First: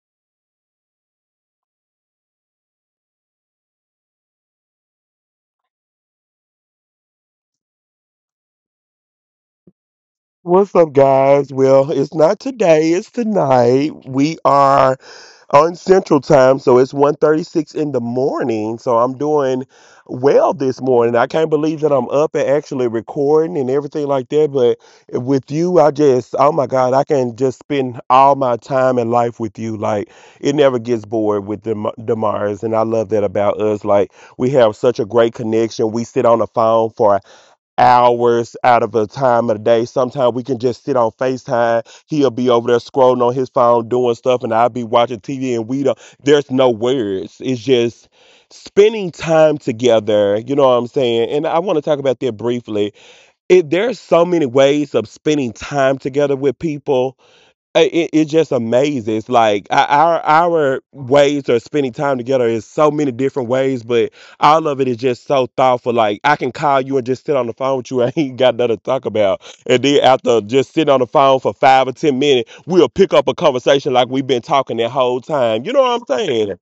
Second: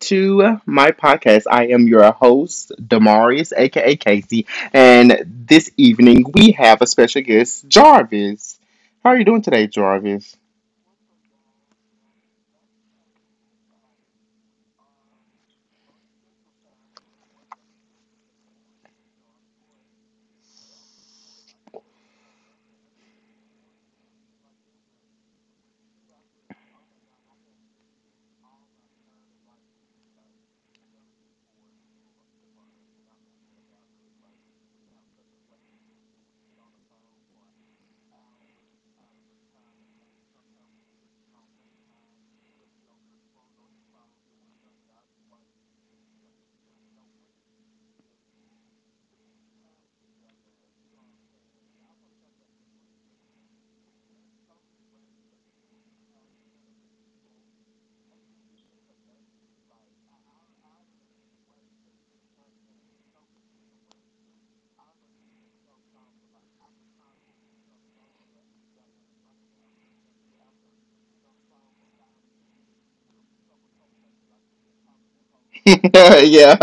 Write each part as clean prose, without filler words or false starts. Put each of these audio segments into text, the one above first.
to my podcast. I am your host, Damarius, aka Casey, and this evening we have a special guest, Jarvis. How are you doing today, Jarvis? What's up, guys? Well, it's not today, it's tonight. We are on Central Time, so it's 1:36 in the morning. So I'm doing well this morning. I can't believe that I'm up and actually recording and everything like that. But with you, I just, oh my God, I can just spend all my time and life with you. Like, it never gets bored with Demars. And I love that about us. Like, we have such a great connection. We sit on the phone for hours out of a time of the day. Sometimes we can just sit on FaceTime. He'll be over there scrolling on his phone doing stuff, and I'll be watching TV, and we don't there's no words. It's just spending time together. You know what I'm saying? And I want to talk about that briefly. It There's so many ways of spending time together with people. It just amazes, like our ways of spending time together is so many different ways, but all of it is just so thoughtful. Like I can call you and just sit on the phone with you. I ain't got nothing to talk about. And then after just sitting on the phone for 5 or 10 minutes, we'll pick up a conversation like we've been talking that whole time. You know what I'm yeah, saying?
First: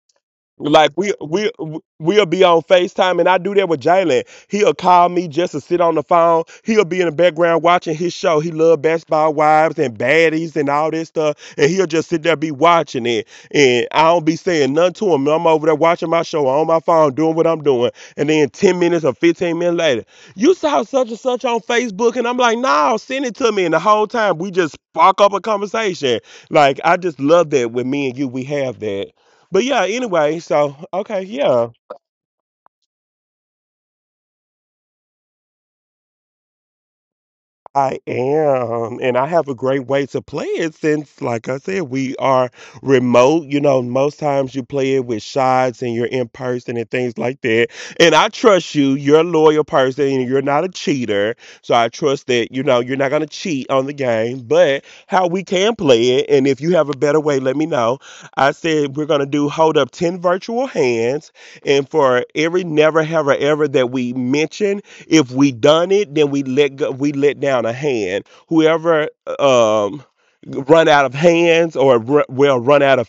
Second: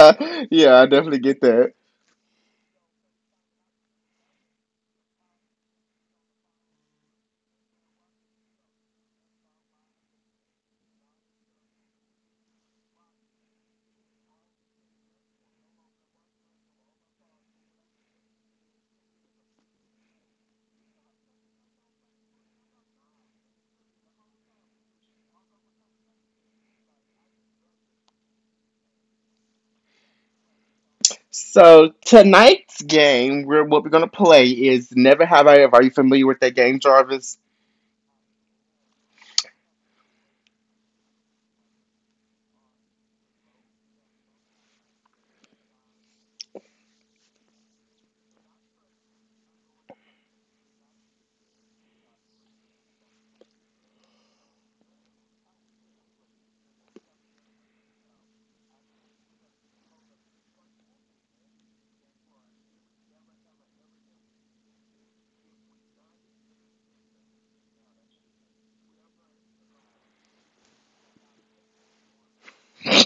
yeah, I Like we definitely get we that. we'll be on FaceTime, and I do that with Jalen. He'll call me just to sit on the phone. He'll be in the background watching his show. He love basketball wives and baddies and all this stuff. And he'll just sit there be watching it. And I don't be saying nothing to him. I'm over there watching my show on my phone, doing what I'm doing. And then 10 minutes or 15 minutes later, you saw such and such on Facebook. And I'm like, nah, send it to me. And the whole time we just spark up a conversation. Like I just love that with me and you, we have that. But yeah, anyway, so okay, yeah, So tonight's game, what we're gonna play is Never Have I Ever. Are you familiar with that game, Jarvis? I am. And I have a great way to play it since, like I said, we are remote. You know, most times you play it with shots and you're in person and things like that. And I trust you. You're a loyal person and you're not a cheater. So I trust that, you know, you're not going to cheat on the game. But how we can play it, and if you have a better way, let me know. I said we're going to do, hold up, 10 virtual hands. And for every never, have, or ever that we mention, if we done it, then we let go, we let down a hand. Whoever um run out of hands, or well, run out of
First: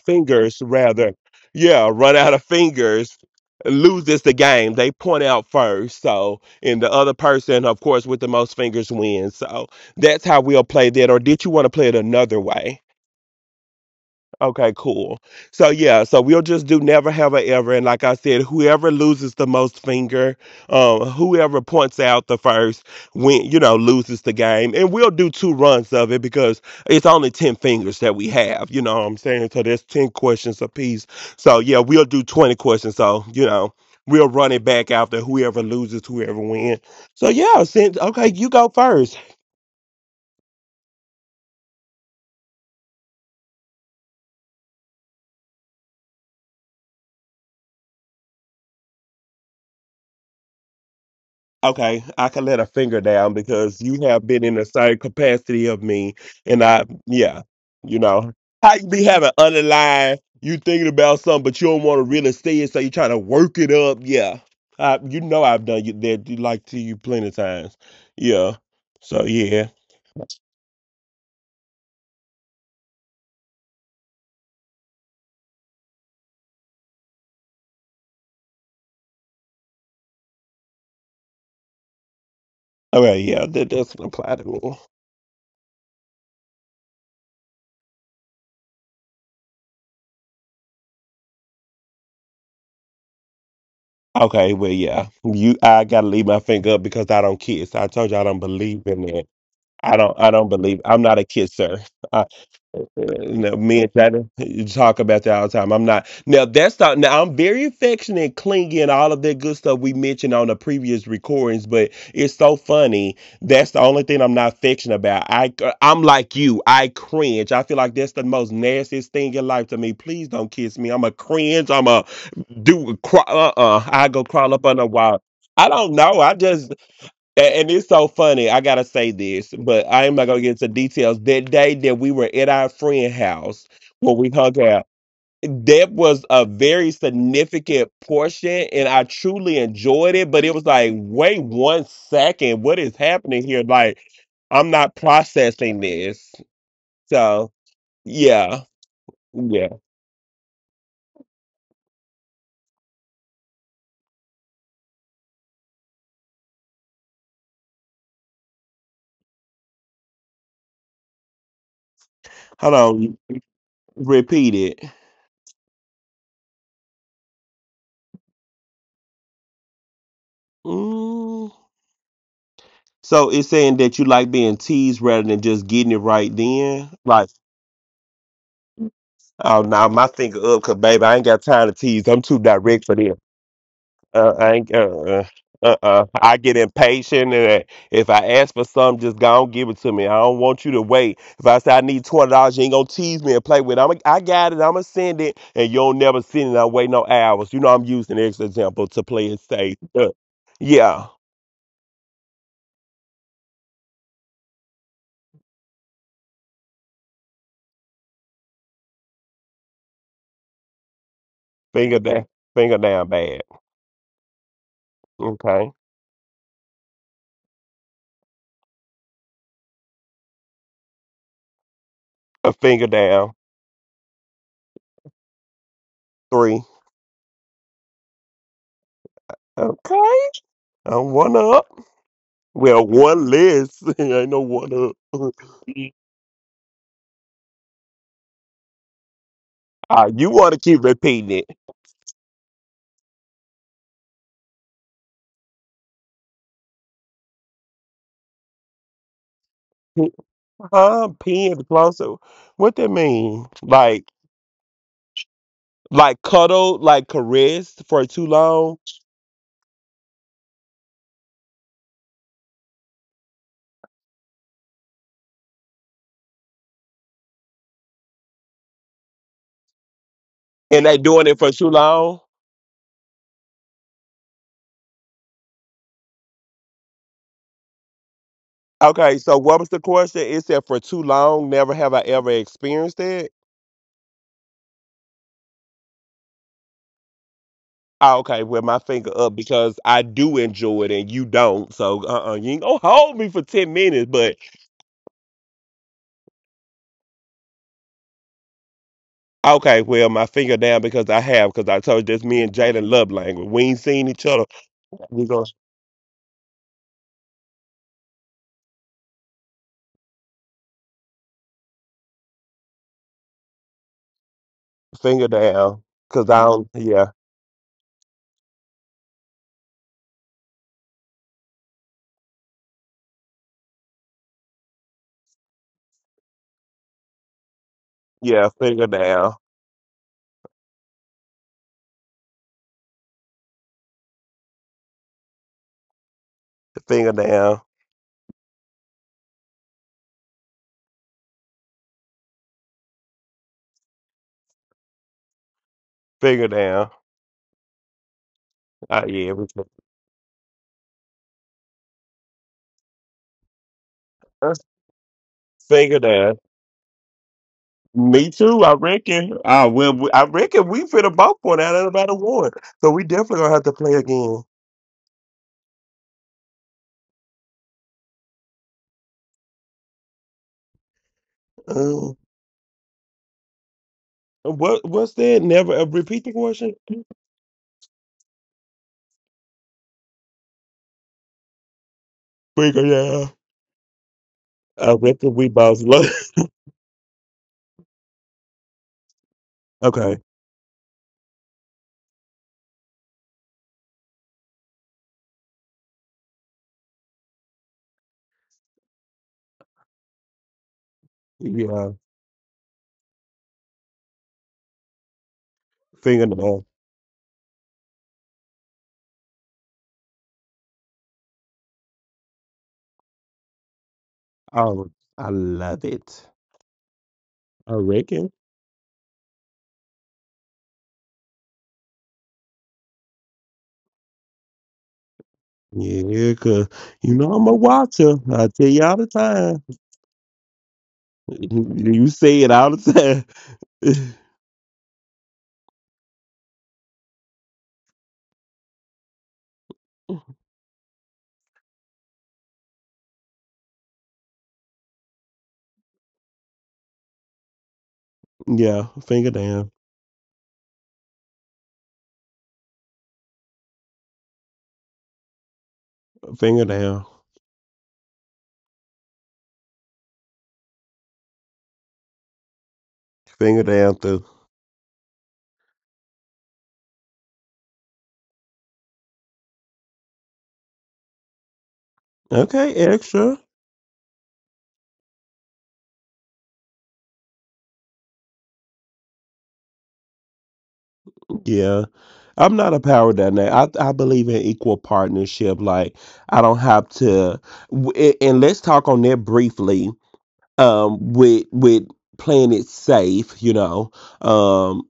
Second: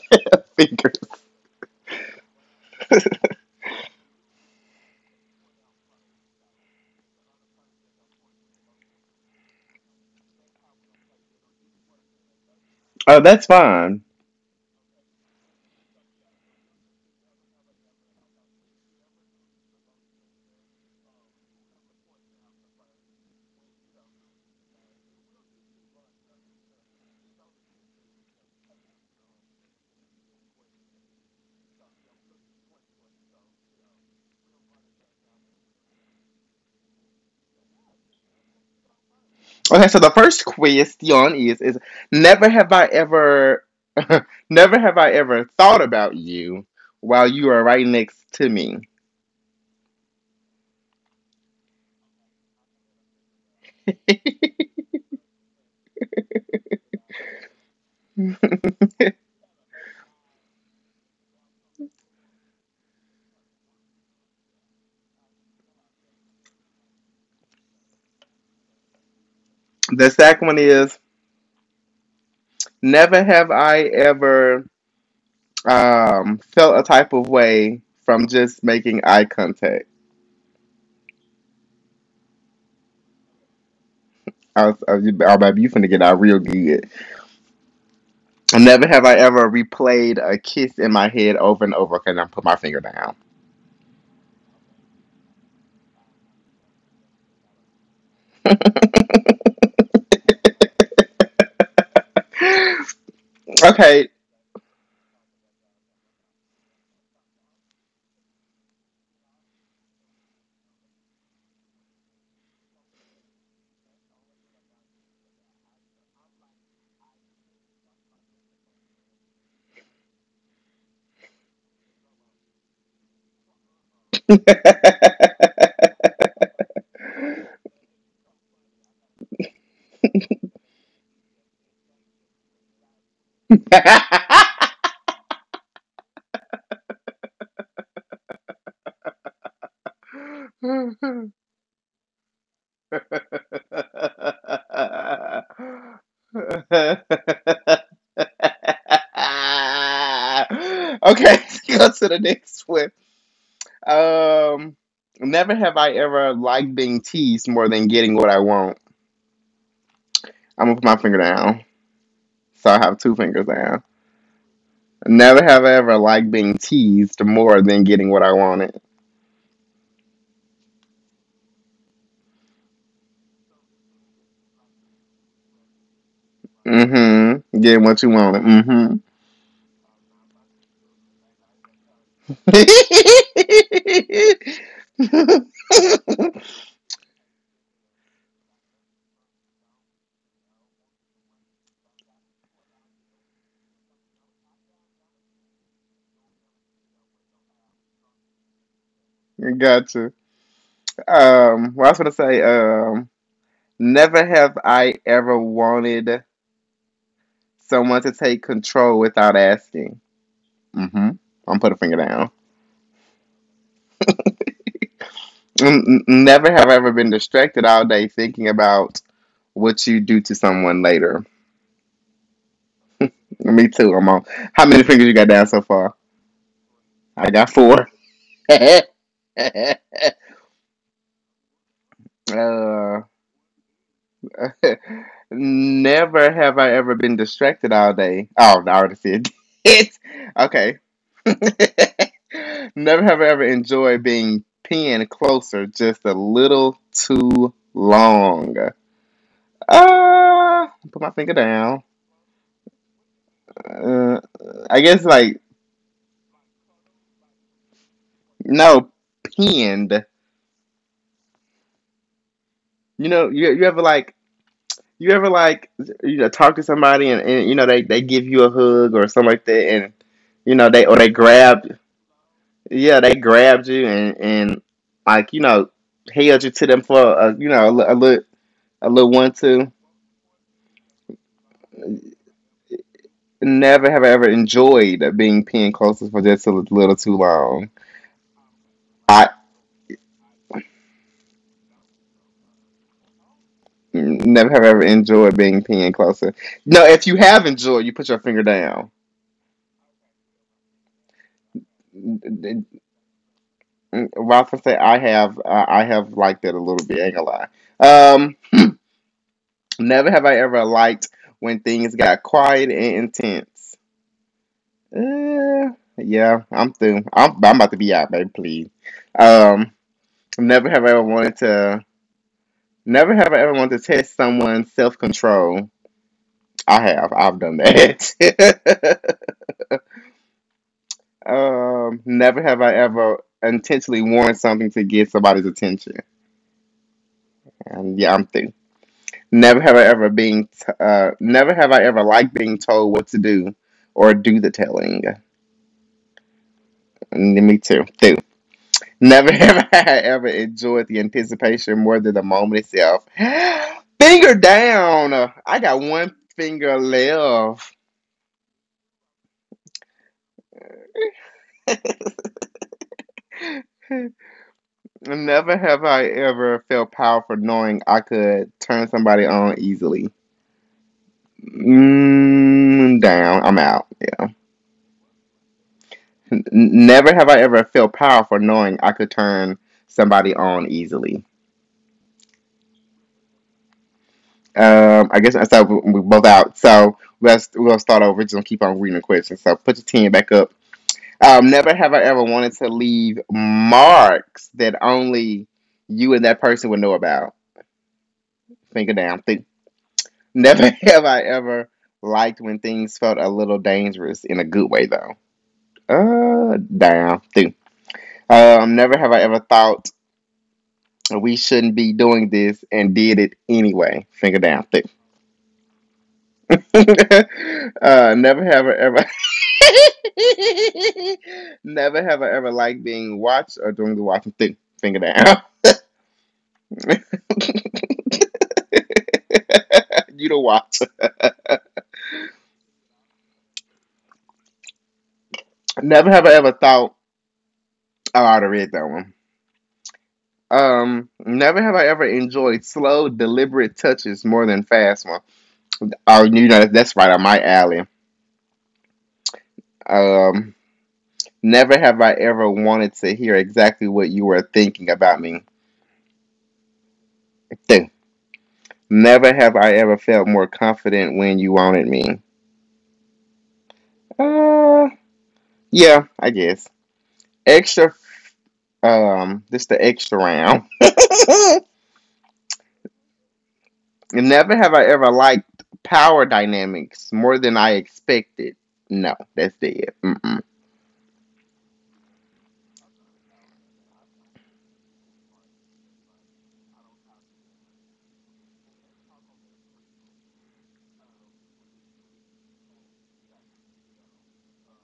fingers Figure. rather, yeah, run out of fingers loses the game. They point out first, so, and the other person, of course, with the most fingers wins. So that's how we'll play that. Or did you want to play it another way? Oh, that's fine. Okay, cool. So yeah, so we'll just do never have a ever, and like I said, whoever loses the most finger, whoever points out the first, win, loses the game, and we'll do two runs of it because it's only 10 fingers that we have. You know what I'm saying? So there's 10 questions apiece. So yeah, we'll do 20 questions. So you know, we'll run it back after whoever loses, whoever wins. So yeah, since okay, you go first. Okay, so the first question is never have I ever never have I ever thought about you while you are right next to me. Okay, I can let a finger down because you have been in the same capacity of me, and I, yeah, you know, how you be having underlying, you thinking about something, but you don't want to really see it, so you try to work it up. Yeah, I've done you that, you like to you plenty of times. Yeah, so yeah, The second one is never have I ever felt a type of way from just making eye contact. okay, yeah, that doesn't apply to me. Oh, baby, you finna get out real good. Never have I ever replayed a kiss in my head over and over. Okay, now put my finger down. Okay, well, yeah, you, I gotta leave my finger up because I don't kiss. I told you I don't believe in that. I don't believe. I'm not a kisser. You know, me and Okay. China talk about that all the time. I'm not now. That's not now. I'm very affectionate, clingy, and all of that good stuff we mentioned on the previous recordings. But it's so funny. That's the only thing I'm not affectionate about. I'm like you. I cringe. I feel like that's the most nastiest thing in life to me. Please don't kiss me. I'm a cringe. I'm a do. I go crawl up under a wall. I don't know. And it's so funny. I gotta say this, but I am not gonna get into details. That day that we were at our friend house, when we hung out, that was a very significant portion, and I truly enjoyed it. But it was like, Okay, wait one second, what is happening here? Like, I'm not processing this. So yeah, yeah. go to the next one. Um, never have I ever liked being teased more than getting what I want. I'm gonna put my finger down, so Hold I have two on, fingers down. repeat it. Never have I ever liked being teased more than getting what I wanted. Mm. So it's saying that you like being teased rather than just getting it right then, like. Mm-hmm. Getting what you wanted. Oh no, my finger up, cause baby, I ain't got time to tease. I'm too direct for them. I ain't. Mm-hmm. I get impatient, and if I ask for something, just go and give it to me. I don't want you to wait. If I say I need $20, you ain't gonna tease me and play with it. I'm, I got it. I'm gonna send it, and you'll never send it. I wait no hours. You know I'm using this example to play it safe. Gotcha. Yeah, I was gonna say, never have I ever wanted someone to take control without asking. Mm-hmm. I'm put a finger finger down, down. finger down, bad. Okay, Never have I ever been distracted all day thinking about what you do to someone later. a finger down, Me too. I'm on. How many fingers you got down so far? three. I got four. uh, Okay, I'm one up. Well, one less. I know one up. never have I ever been distracted all day. Oh, I already said it. Ah, you want to Okay. keep repeating Never have I ever enjoyed being pinned closer just a little too long. it. Put my I'm finger peeing the down. closet. What that mean? Like, Uh, I guess like cuddle, like caress for too long, no pinned. You know, you ever like you ever like you know talk to somebody, and, you know they give you a hug or something like that, and you know they, and or they they doing it for grab, too long. yeah, they grabbed you, and like you know held you to them for a you know a little Okay, one so what was two. the question? It said for too long. Never have I ever experienced it. Never have I ever enjoyed being pinned closer for just a little too long. Ah, okay, with my finger I up because I do enjoy it and you don't. So, you ain't gonna hold me for 10 minutes, but never have I ever enjoyed being pinned closer. No, if you have enjoyed, you put your finger down. okay, well, my finger down because I have, because I told you that's me and Jalen love language. We ain't seen each other. Ralph would say, We gonna I have liked it a little bit." Ain't gonna lie. Never have I ever liked when things got quiet and intense. finger Uh, down, because I yeah, don't, I'm through. yeah, I'm about to be out, baby. Please. Um, never have I ever wanted to. Never have I ever wanted to test someone's self control. I have. I've done yeah, finger that. down, never have I ever intentionally worn something to get somebody's attention. finger down, And yeah, I'm thinking. Never have I ever been. T- Never have I ever liked being told what to do or do the telling. finger down. And me too. Ah, yeah, Never have I ever enjoyed the anticipation more than the moment itself. Finger fin- down. I got finger one down. finger left. Me too, I reckon. Ah, well, we, I reckon we finna both one out of about a one. So we definitely gonna have to play again. Never have I ever felt powerful knowing I could turn somebody on easily. Um, Mm, down. I'm out. Yeah. what's that? Never, Repeat the question? Never have I ever felt powerful knowing I could turn somebody on easily. Finger down. I I reckon guess we so. both We're love. both out. So let's we'll start over. Just gonna keep on reading the questions. So put your ten Okay, back up. Never have I ever wanted to leave marks that only you and that person would know about. Finger down. Think Never have I ever yeah, liked when things felt a little dangerous in a good way, though. finger down. Down through. Never have I ever thought we shouldn't be doing this and did it anyway. Finger down through. Oh, I love it. I reckon. never have I ever. never have I ever liked being watched or doing the watching thing. Finger down. Yeah, 'cause you know I'm a watcher. I tell you all the time. you the watcher. You say it all the time. Never have I ever thought. Oh, I already read that one. Never have I ever enjoyed slow, deliberate touches more than fast ones. Oh, you know, that's right on my alley. Yeah, finger down, Um, never have I ever wanted to hear exactly what you were thinking about me. finger down, Never have I ever felt more confident when you wanted me. finger down through. Uh, yeah, I guess. Extra, this the extra round. Okay, extra. never have I ever liked power dynamics more than I expected. No, that's dead. Mm-mm. Yeah. I'm not a power dynamic. I believe in equal partnership. Like, I don't have to. And let's talk on that briefly. With playing it safe. You know, um,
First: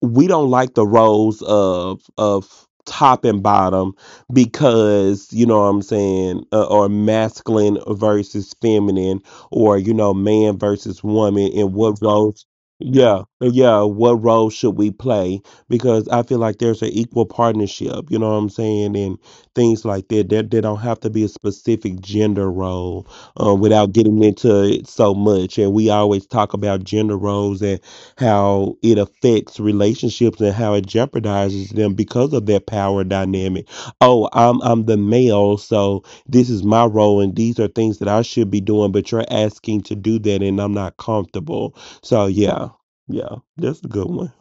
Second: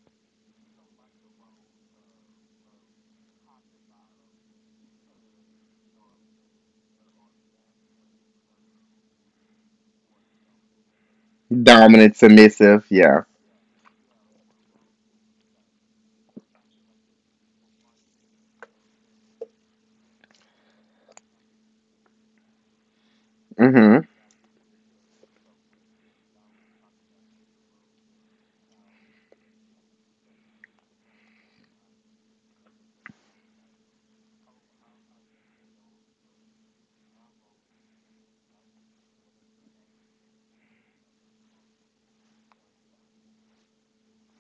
we don't like the roles of top and bottom, because you know what I'm saying, or masculine versus feminine, or you know, man versus woman, and what Dominant, roles. submissive. Yeah, Yeah. yeah. What role should we play? Because I feel like there's an equal partnership. You know what I'm saying, and things like that. There don't have to be a specific gender role, without Hmm. getting into it so much. And we always talk about gender roles and how it affects relationships and how it jeopardizes them because of that power dynamic. Oh, I'm the male, so this is my role, and these are things that I should be doing, but you're asking to do that, and I'm not comfortable. So yeah, yeah, that's a good one.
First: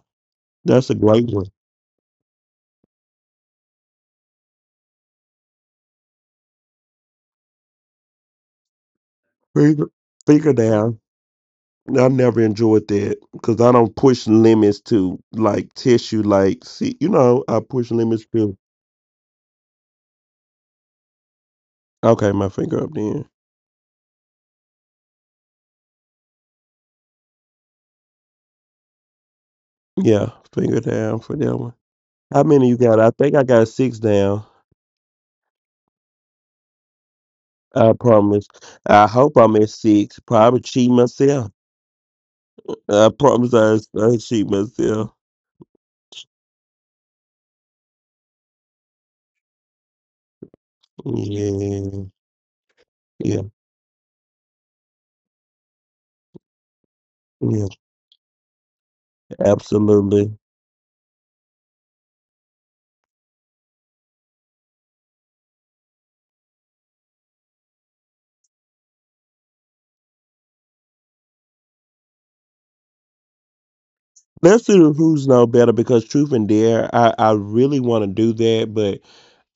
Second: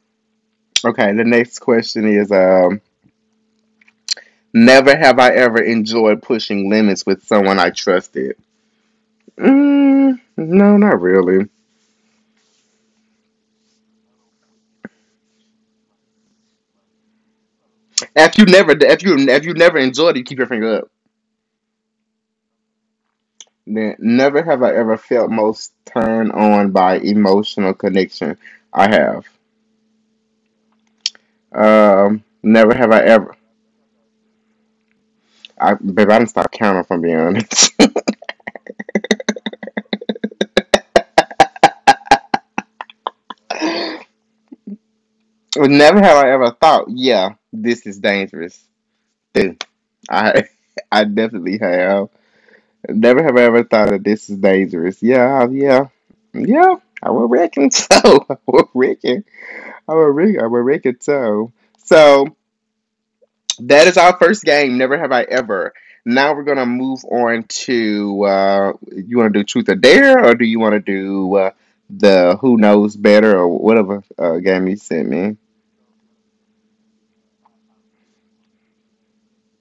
That's a Okay. The great one. next question is: never have I ever enjoyed pushing limits with someone I trusted. Figure, Mm, figure no, down. not really. I never enjoyed that because I don't push limits to like tissue. Like, see, you know, I push limits to. If you never enjoyed it, you keep your finger up. Okay, my finger up then. Then never have I ever felt most turned on by emotional connection. I have. Yeah, finger down for that one. How many you Never have got? I I think ever. I got six down. I, babe, I didn't stop counting. From being honest. I promise. I hope I'm at six. Probably cheat myself. I promise I cheat myself. Never have I ever thought, yeah, this is dangerous. I I definitely Yeah, have. Never have I yeah, ever thought that this is dangerous. Yeah, yeah, yeah. I would yeah. reckon so. I would reckon. I would Absolutely. reckon. I would reckon so. So that is our first game. Never have I ever. Now we're gonna move on to. You want to do truth or dare, or do you want to do the who knows better or whatever Let's game you do the sent who's me? no better, because truth and dare. I really want to do that, but.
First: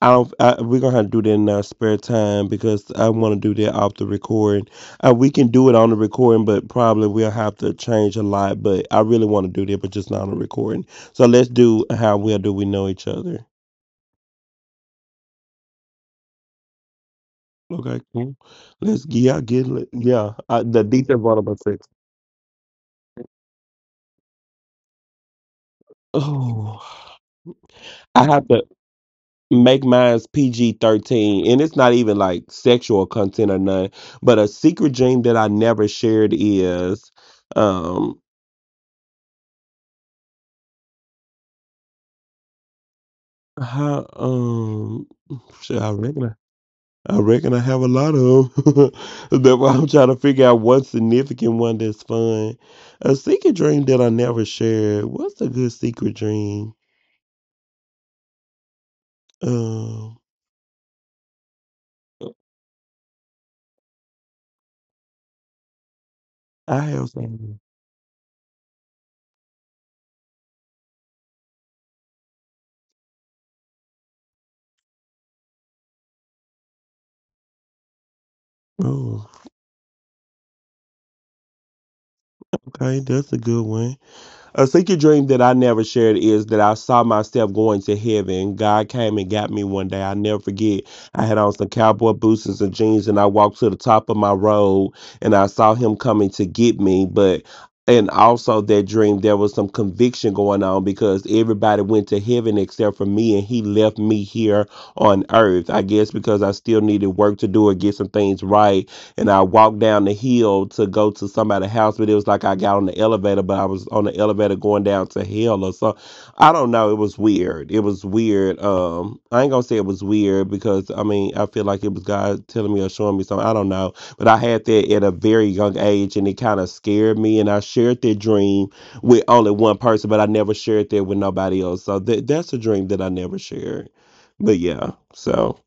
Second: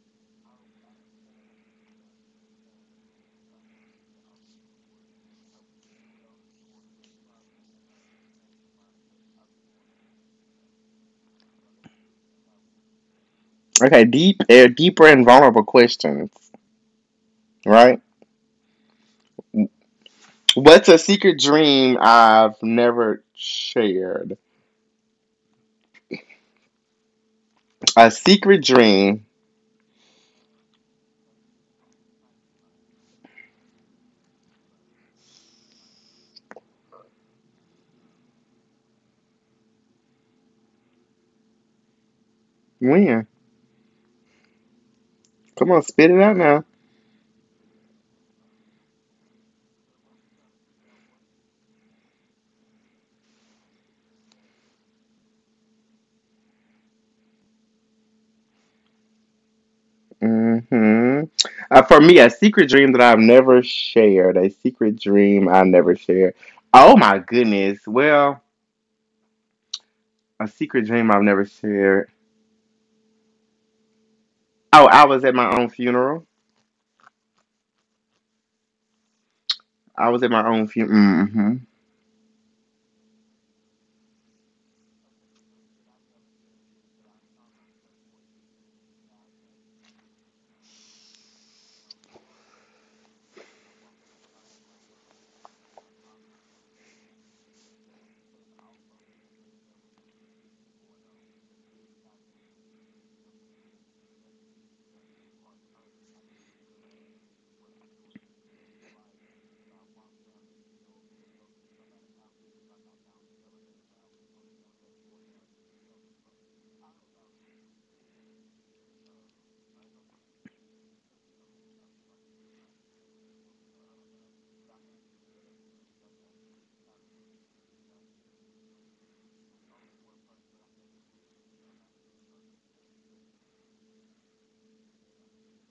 I don't. I, we're gonna have to do that in our spare time because I want to do that off the recording. We can do it on the recording, but probably we'll have to change a lot. But I really want to do that, but just not on the recording. So let's do how well do we know each other? Okay, deep, deeper and vulnerable questions. Right. Okay, cool. Let's, yeah, get it. Yeah. The What's a details secret one about six. dream I've never shared? Oh, A I have secret to dream. make mine's PG 13, and it's not even like sexual content or none. But a secret dream that I never shared is. Um, When? How Come Shit, on, spit it out now. I reckon I have a lot of 'em. That's why I'm trying to figure out one significant one that's fun. A secret dream that I never shared. What's a good secret dream? Um, Hmm. For me, a secret dream that I've never shared. A secret dream I never shared. I Oh have my some. goodness. Well, a secret dream I've never shared. Oh, I was at my own funeral. Oh, I was at my own funeral. Mm-hmm. okay, that's a good one. A secret dream that I never shared is that I saw myself going to heaven. God came and got me one day. I never forget. I had on some cowboy boots and some jeans, and I walked to the top of my road, and I saw him coming to get me. But and also that dream, there was some conviction going on because everybody went to heaven except for me, and he left me here on earth. I guess because I still needed work to do or get some things right, and I walked down the hill to go to somebody's house, but it was like I got on the elevator, but I was on the elevator going down to hell or so. I don't know. It was weird. It was weird. I ain't gonna say it was weird because I mean I feel like it was God telling me or showing me something. I don't know, but I had that at a very young age, and it kind of scared me. And I shared that dream with only one person, but I never shared that with nobody else. So that's a dream that I never shared. But yeah, so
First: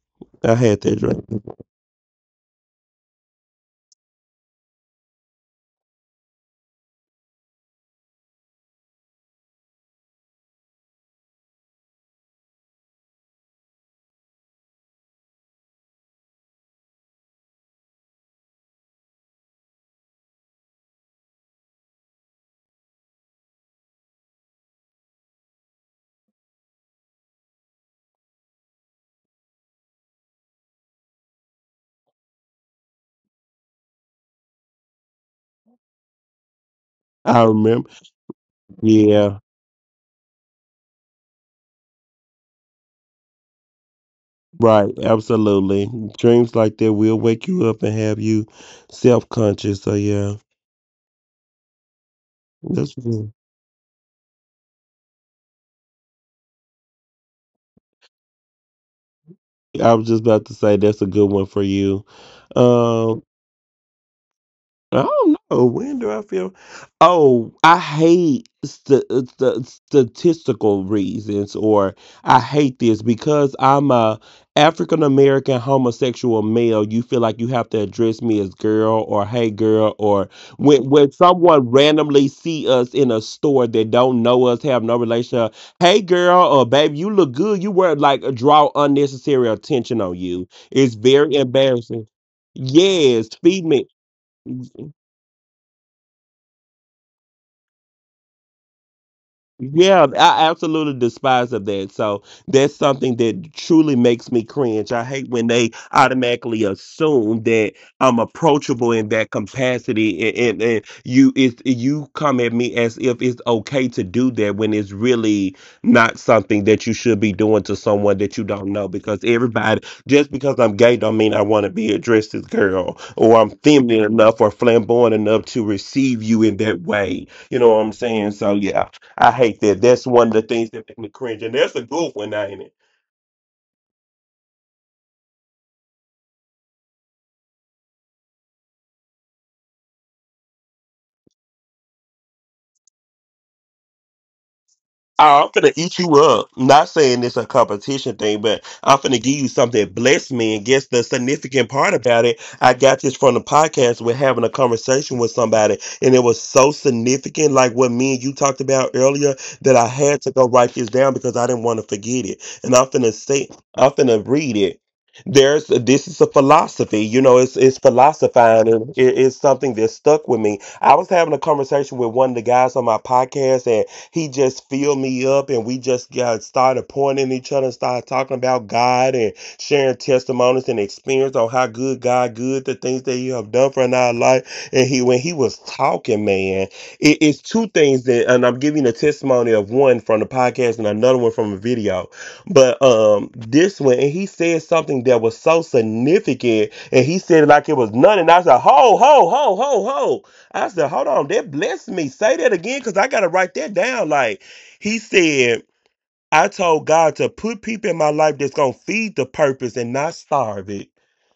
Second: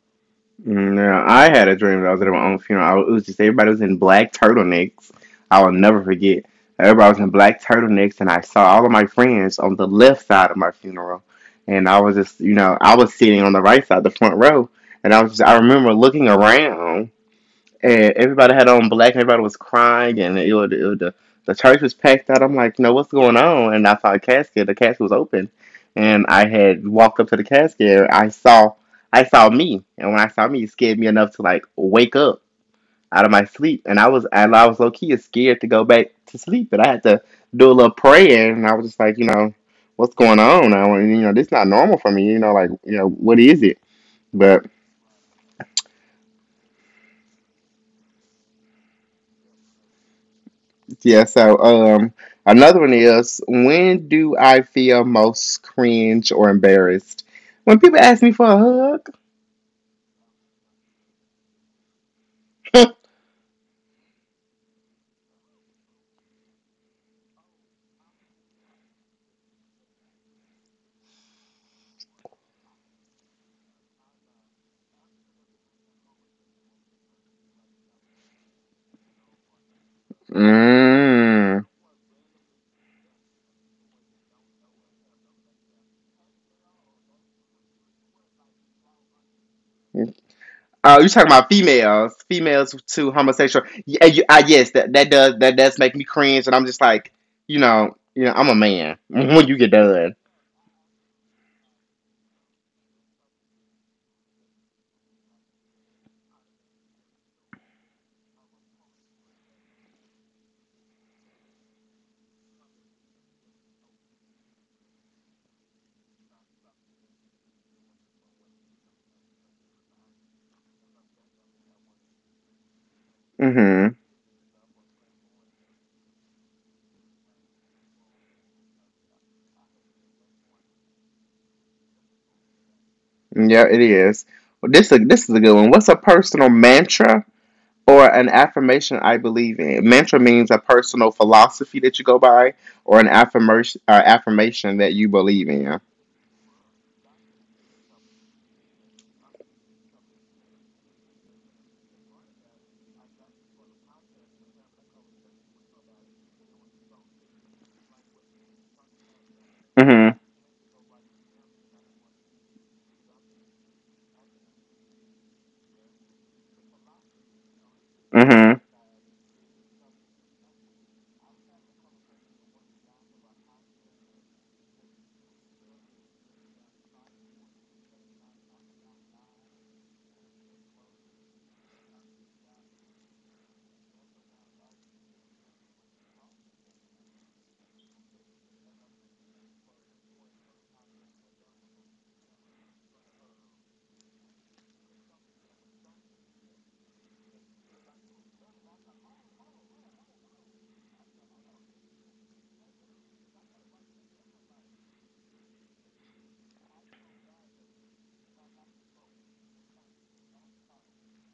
I had that No, dream. I had a dream that I was at my own funeral. I it was just everybody was in black turtlenecks. I will never forget. Everybody was in black turtlenecks, and I saw all of my friends on the left side of my funeral. And I was just, you know, I was sitting on the right side, the front row, and I I remember looking around, and everybody had on black, and everybody was crying, and it was the church was packed out. I'm like, no, what's going on? And I saw a casket. The casket was open, and I had walked up to the casket. And I saw me, and when I saw me, it scared me enough to like wake up out of my sleep. And I was low key scared to go back to sleep, and I had to I do a remember. little prayer. And I was just like, you Yeah. know, what's going on now? And, you know, this is not normal for me. You know, like you know, what is it? But Right, absolutely. Dreams like that will wake you up and have you self conscious. So yeah, yeah, so another that's. one is when do I feel most cringe or embarrassed? When people ask me for a hug? I was just about to say that's a good one for you. Um, I don't know. When do I feel? Oh, I hate statistical reasons, or I hate this because I'm a African American homosexual male. You feel like you have to address me as girl or hey girl, or when someone Mm. randomly see us in a store that don't know us, have no relationship. Hey girl, or baby, you look good. You were like draw unnecessary attention on you. It's Oh, you're talking very about embarrassing. females, females to Yes, homosexual. feed me. Yes, that does make me cringe, and I'm just like, you know, I'm a man. When you get Yeah, done, I absolutely despise of that. So that's something that truly makes me cringe. I hate when they automatically assume that I'm approachable in that capacity, and you it's you come at me as if it's okay to do that when it's really not something that you should be doing to someone that you don't know. Because everybody, just because I'm gay, don't mean I want to be addressed as girl, or I'm mm-hmm. feminine enough or flamboyant enough to receive you in that way. You know what I'm saying? So yeah, I hate that. That's one of the things that make me cringe. And that's a good one, now, ain't it? Yeah, it is. Well, this is a good one. What's a personal mantra or an affirmation I believe in. Mantra means a personal philosophy that you go by, or an affirmation that you Oh, believe I'm finna in. eat you up. Not saying it's a competition thing, but I'm finna give you something that blessed me. And guess the significant part about it, I got this from the podcast. We're having a conversation with somebody, and it was so significant, like what me and you talked about earlier, that I Mm-hmm. had to go write this down because I didn't want to forget it. And I'm finna say, I'm finna read it. There's this is a philosophy, you know. It's Mm-hmm. philosophizing. And it's something that stuck with me. I was having a conversation with one of the guys on my podcast, he just filled me up and we just got started pointing at each other, started talking about God and sharing testimonies and experience on how good God good, the things that you have done for in our life. And he when he was talking, man, it's two things that, and I'm giving a testimony of one from the podcast and another one from a video. But this one, and he said something that was so significant and he said it like it was nothing. I said, ho, ho, ho, ho, ho. I said, hold on, that blessed me. Say that again, because I got to write that down. Like, he said, I told God to put people in my life that's going to feed the purpose and not starve it.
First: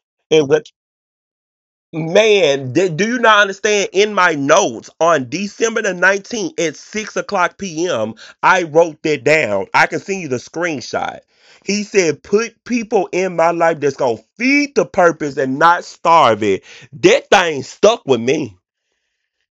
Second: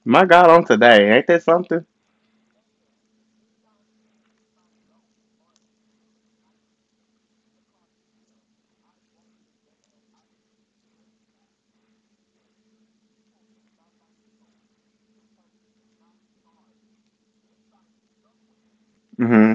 My And God, on what, today, ain't that something? man, that, do you not understand? In my notes on December the 19th at 6 o'clock p.m., I wrote that down. I can send you the screenshot. He said, put people in my life that's going to feed the purpose and not starve it. That thing stuck with me. Mm-hmm.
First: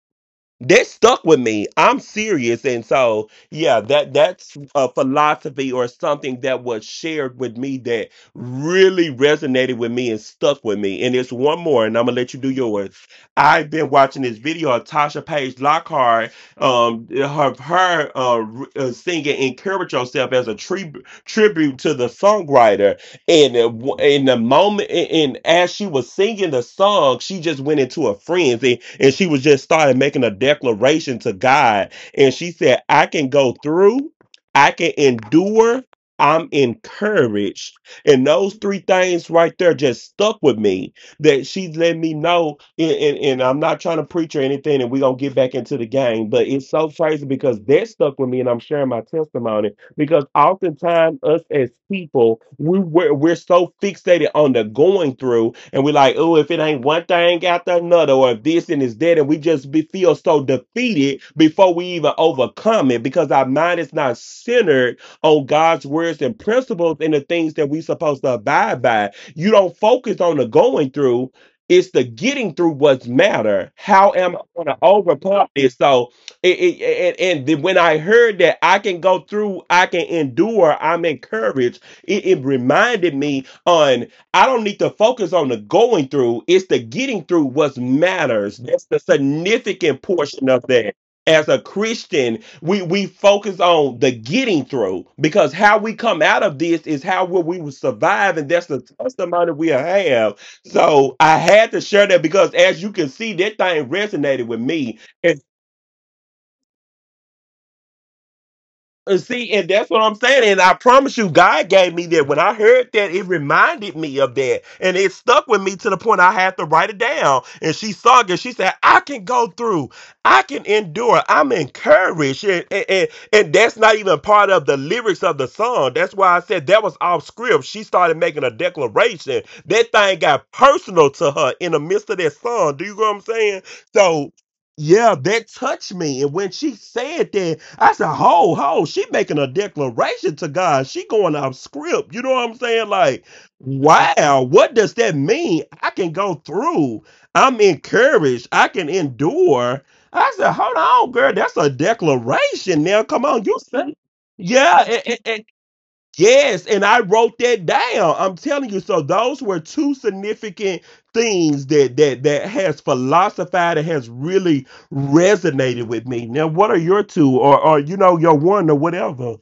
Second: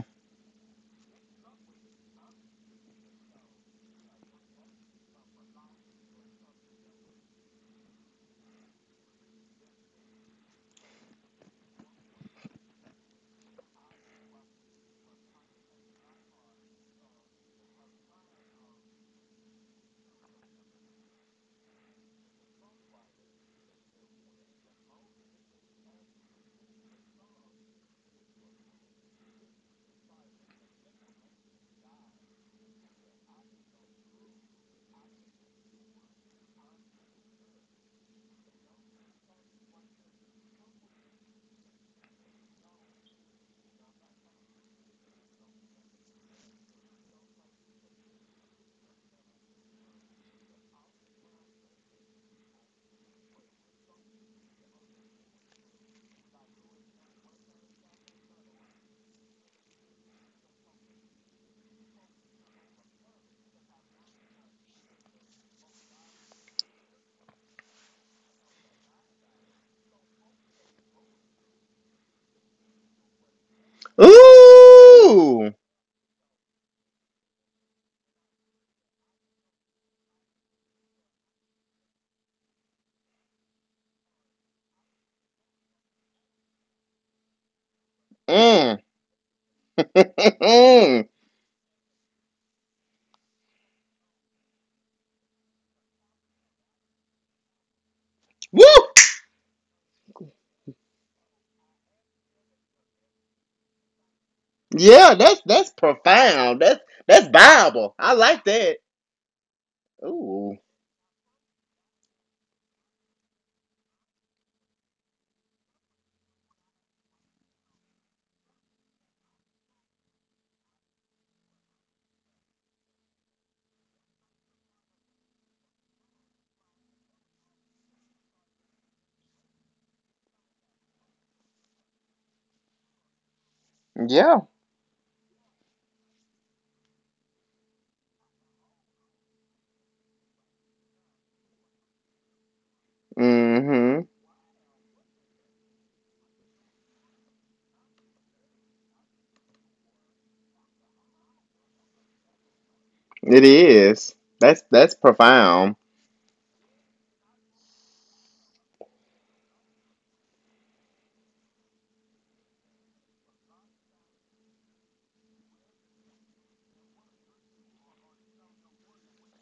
That stuck with me. I'm serious. And so, yeah, that's a philosophy or something that was shared with me that really resonated with me and stuck with me. And it's one more, and I'm gonna let you do yours. I've been watching this video of Tasha Page Lockhart, singing "Encourage Yourself" as a tribute to the songwriter, and in the moment, and as she was singing the song, she just went into a frenzy and she was just started making a declaration to God. And she said, I can go through, I can endure, I'm encouraged. And those three things right there just stuck with me that she let me know. And I'm not trying to preach or anything, and we're going to get back into the game, but it's so crazy because that stuck with me, and I'm sharing my testimony because oftentimes us as people we're so fixated on the going through and we're like, oh, if it ain't one thing after another or if this and is that, and we just be, feel so defeated before we even overcome it because our mind is not centered on god's words and principles and the things that we supposed to abide by. You don't focus on the going through, it's the getting through what's matter. How am I going to overcome Ooh. this? So and when I heard that I can go through, I can endure, I'm encouraged. It reminded me on I don't need to focus on the going through; it's the getting through what matters. Mm. That's the significant portion of that. Mm. As a Christian, we focus on the getting through because how we come out of this is how will we will survive, and that's the Woo. testimony we have. So I had to share that because, as you can see, that thing resonated with me. Yeah, And that's profound. That's Bible. I like that. See, and that's what I'm saying. And Ooh. I promise you, God gave me that. When I heard that, it reminded me of that. And it stuck with me to the point I had to write it down. And she saw it. She said, I can go through. I can endure. I'm encouraged. And that's not even part of the lyrics of the song. That's why I said that was off script. She started making a declaration. That thing got personal to her in the midst of that song. Do you know what I'm saying? So Yeah. yeah, that touched me. And when she said that, I said, ho, ho, she making a declaration to God. She going off script. You know what I'm saying? Like, Mm-hmm. wow, what does that mean? I can go through. I'm encouraged. I can endure. I said, hold on, girl, that's a declaration now. Come on, It you say. is. Yeah, That's and, profound. yes, and I wrote that down. I'm telling you. So those were two significant things that that has philosophized and has really resonated with me. Now, what are your two, or you know, your one, or whatever?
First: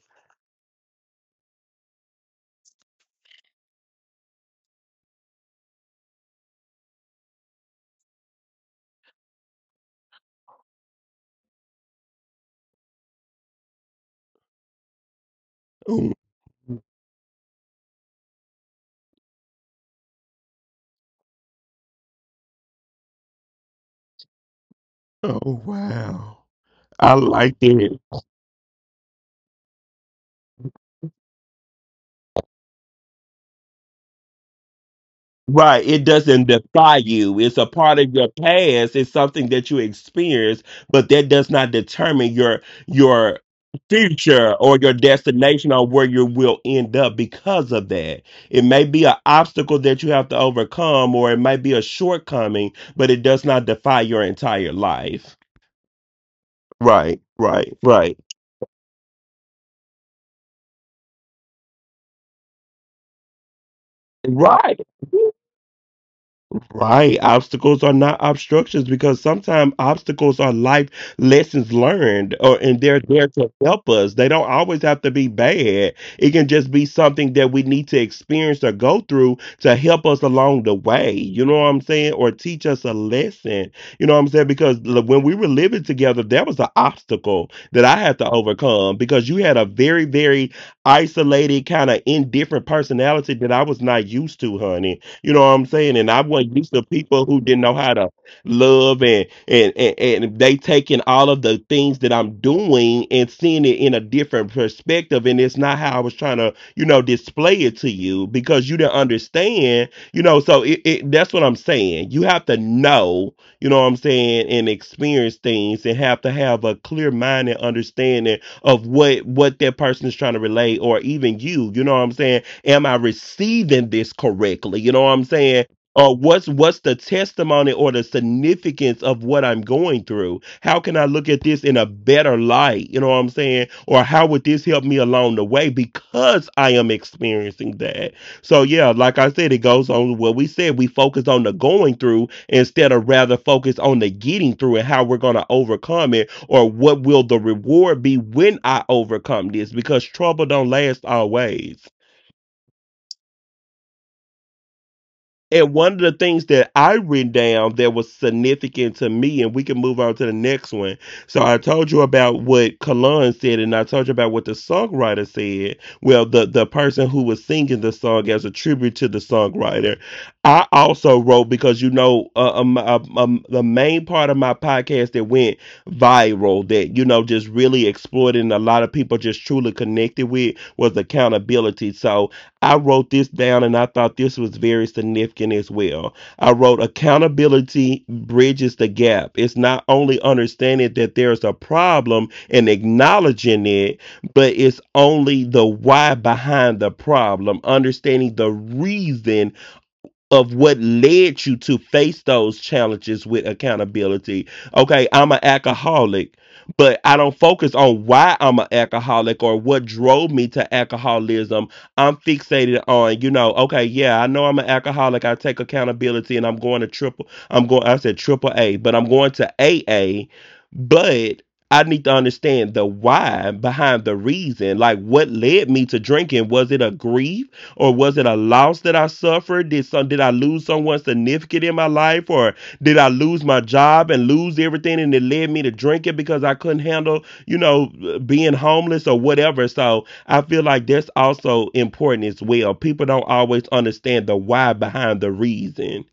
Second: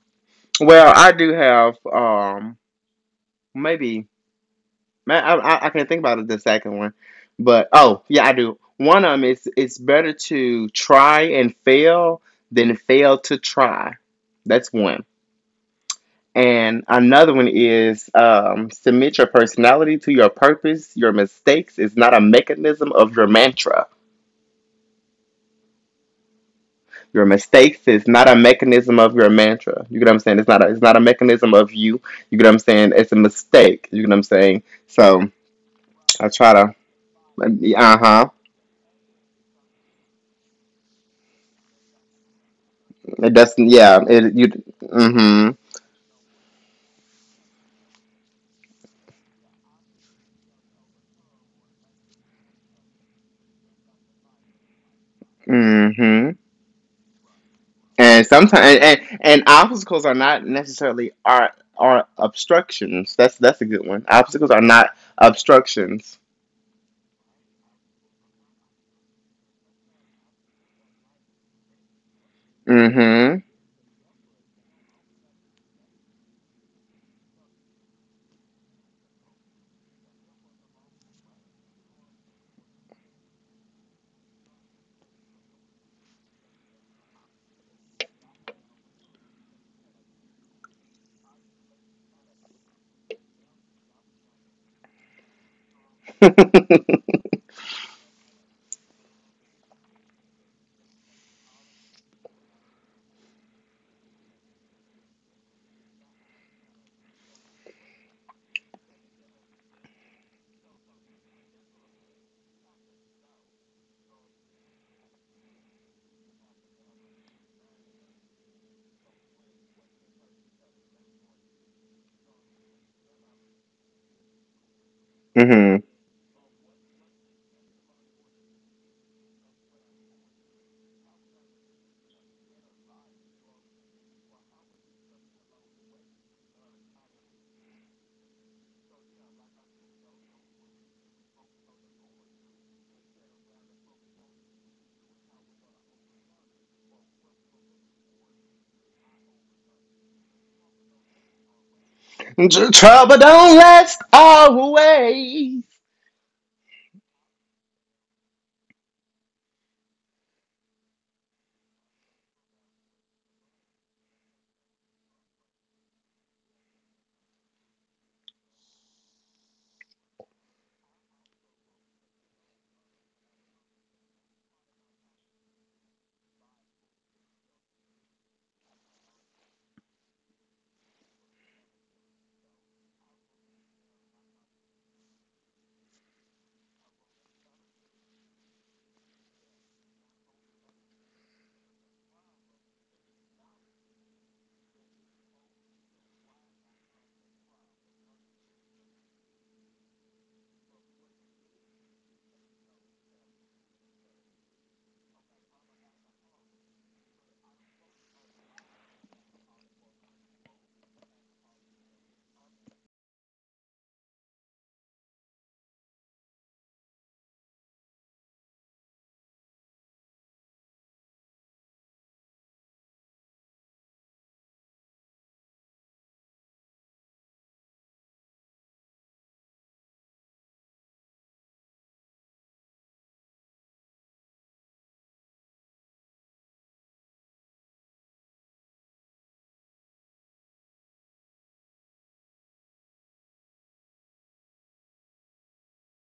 Well, I do have maybe Man, I can't think about it, the second one. But oh, yeah, I do. One of them is it's better to try and fail than fail to try. That's one. Oh, And another one is submit your personality to your purpose. Your mistakes is not a mechanism of your mantra. oh, wow, I Your like mistakes that. is not a mechanism of your mantra. You get what I'm saying? It's not a mechanism of you. You get what I'm saying? It's a mistake. You get what I'm saying? So Right. It I doesn't try to, defy you. It's a part uh of your huh. past. It's something that you experience, but that does not determine your It your doesn't. Yeah. It you. future or your Mhm. destination or where you will end up because of that. It may be an obstacle that you have to overcome or it might be a shortcoming, but it does not defy your entire life. Mhm. Right, right, right. And sometimes and obstacles are not necessarily are obstructions. That's a good one. Obstacles are Right. not obstructions. Right. Obstacles are not obstructions because sometimes obstacles are life lessons learned or and they're there Mhm. to help us. They don't always have to be bad. It can just be something that we need to experience or go through to help us along the way. You know what I'm saying? Or teach us a lesson. You know what I'm saying? Because when we were living together, there was an obstacle that I had to overcome because you had a very, very isolated, kind of indifferent personality that I was not used to, honey, you know what I'm saying? And I wasn't used to people Mhm. who didn't know how to love and they taking all of the things that I'm doing and seeing it in a different perspective. And it's not how I was trying to, you know, display it to you because you didn't understand, you know. So it that's what I'm saying. You have to know, you know what I'm saying, and experience things and have to have a clear mind and understanding of what that person is trying to relate or even you know what I'm saying. Am I receiving this correctly? You know what I'm saying? What's the testimony or the significance of what I'm going through? How can I look at this in a better light? You know what I'm saying? Or how would this help me along the way because I am experiencing that? So yeah, like I said, it goes on what we said. We focus on the going through instead of rather focus on the getting through and how we're gonna overcome it or what will the reward be when I overcome this? Because trouble don't last always. Trouble don't last always. And one of the things that I written down that was significant to me, and we can move on to the next one. So I told you about what Kalon said, and I told you about what the songwriter said. Well, the person who was singing the song as a tribute to the songwriter. I also wrote because you know the main part of my podcast that went viral, that you know just really exploited, and a lot of people just truly connected with was accountability. So I wrote this down and I thought this was very significant as well. I wrote accountability bridges the gap. It's not only understanding that there's a problem and acknowledging it, but it's only the why behind the problem, understanding the reason of what led you to face those challenges with accountability. Okay, I'm an alcoholic, but I don't focus on why I'm an alcoholic or what drove me to alcoholism. I'm fixated on, you know, okay, yeah, I know I'm an alcoholic. I take accountability and I'm going to triple, I'm going, I said triple A, but I'm going to AA. But I need to understand the why behind the reason. Like, what led me to drinking? Was it a grief? Or was it a loss that I suffered? Did some did I lose someone significant in my life or did I lose my job and lose everything and it led me to drinking because I couldn't handle, you know, being homeless or whatever. So I feel like that's also important as well. People don't always understand the why behind the reason.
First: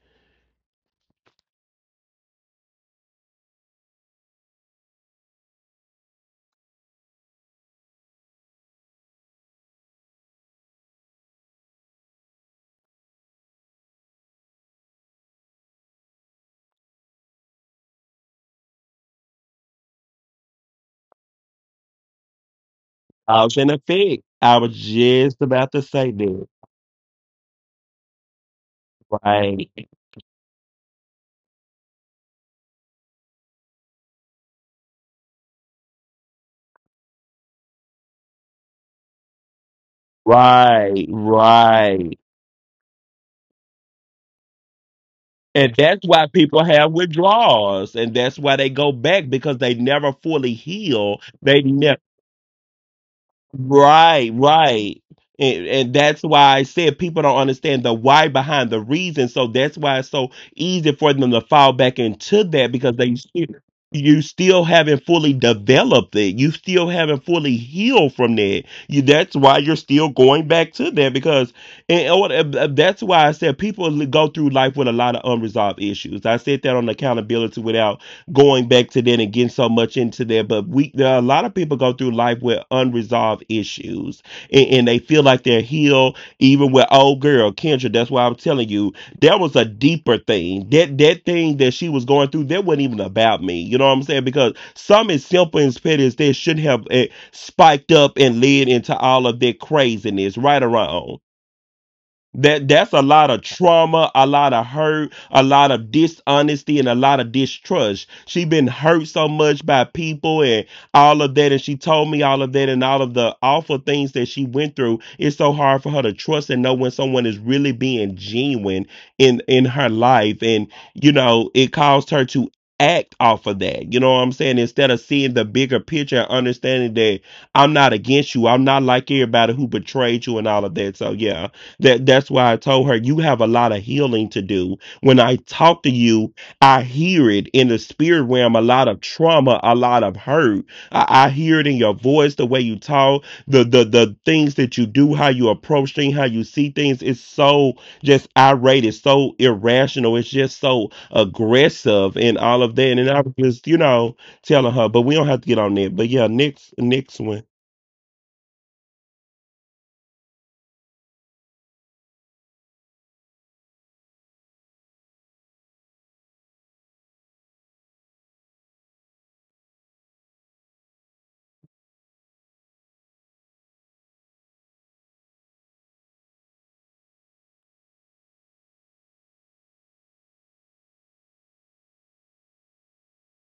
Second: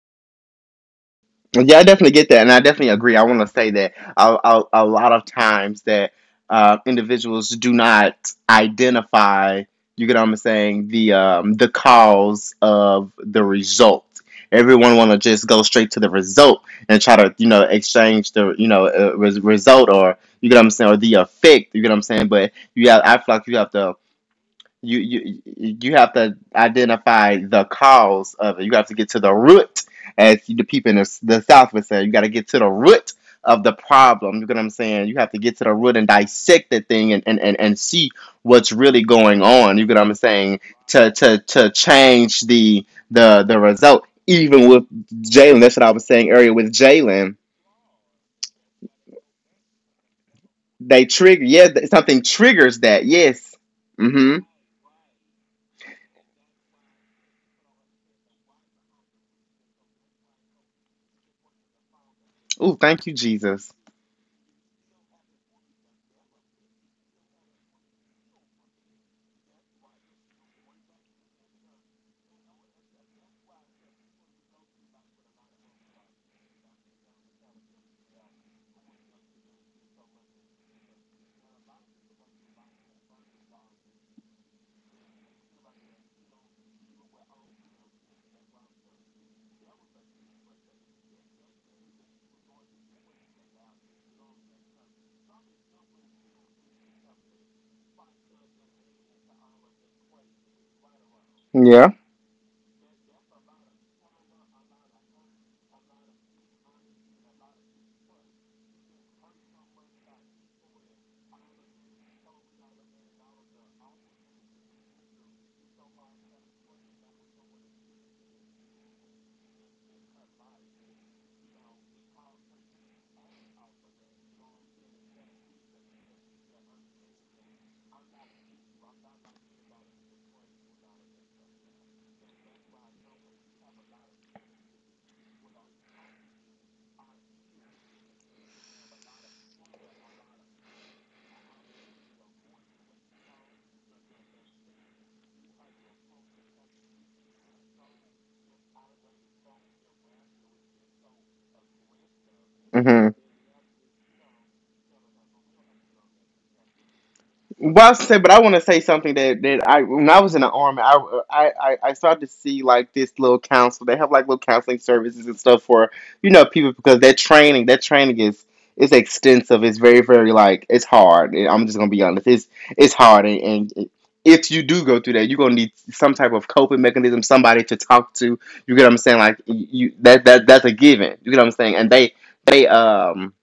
Yeah, I definitely get that, and I definitely agree. I want to say that a lot of times that individuals do not identify. You get what I'm saying? The cause of the result. Everyone want to just go straight to the result and try to you know exchange the you know result or you get what I'm saying or the effect. You get what I'm saying? But you have I feel like you Cause have and to effect. I was you just you about to you have say to that. identify the cause of it. You have to get to the root, Right. as the people in the South would say. You got to get to the root of the problem. You get what I'm saying? You have to get to the root and dissect the thing and see what's really going on. You get what I'm saying? Right. To Right. change the result. Even with Jalen, And that's what I that's was why saying earlier people with have Jalen. withdrawals. And that's why they go back because they never fully They heal. trigger, They yeah, something triggers that. Yes. right, Mm-hmm. right. And that's why I said people don't understand the why behind the reason. So that's why it's so easy for them to fall back into that Ooh, because thank they you, still- Jesus. you still haven't fully developed it. You still haven't fully healed from that. You, that's why you're still going back to that because and, oh, and that's why I said people go through life with a lot of unresolved issues. I said that on accountability without going back to that and getting so much into that. But we there are a lot of people go through life with unresolved issues and they feel like they're healed, even with old girl, Kendra. That's why I'm telling you, there was a deeper thing. That that thing that she was going through, that wasn't even about me. You know what I'm saying? Because some as simple and petty as this shouldn't have spiked up and led into all of that craziness, right or wrong. Yeah. That's a lot of trauma, a lot of hurt, a lot of dishonesty, and a lot of distrust. She been hurt so much by people and all of that, and she told me all of that and all of the awful things that she went through. It's so hard for her to trust and know when someone is really being genuine in her life, and you know it caused her to act off of that. You know what I'm saying? Instead of seeing the bigger picture and understanding that I'm not against you, I'm not like everybody who betrayed you and all of that. So yeah, that's why I told her you have a lot of healing to do. When I talk to you, I hear it in the spirit realm, a lot of trauma, a lot of hurt. I hear it in your voice, the way you talk, the things that you do, how you approach things, how you see things. It's so just irate, it's so irrational, it's just so aggressive and all of that. And then Mm-hmm. I was just, you know, telling her, but we don't have to get on that. But yeah, next one. Well, I say, but I want to say something that I when I was in the army, I started to see like this little counsel. They have like little counseling services and stuff for people because that training is extensive. It's very like it's hard. And I'm just gonna be honest. It's hard, and if you do go through that, you're gonna need some type of coping mechanism, somebody to talk to. You get what I'm saying? Like you that's a given. You get what I'm saying? And they um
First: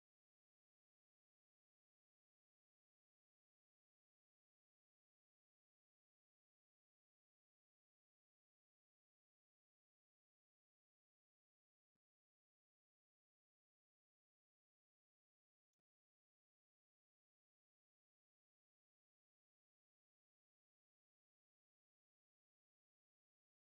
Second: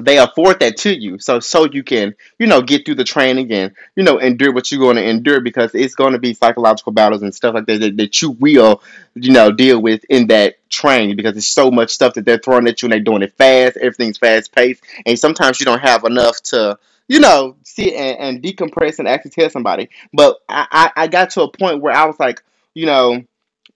they afford that to you so so you can get through the training and endure what you're going to endure because it's going to be psychological battles and stuff like that, that you will deal with in that training because it's so much stuff that they're throwing at you and they're doing it fast, everything's fast paced and sometimes you don't have enough to sit and decompress and actually tell somebody. But I got to a point where I was like, you know,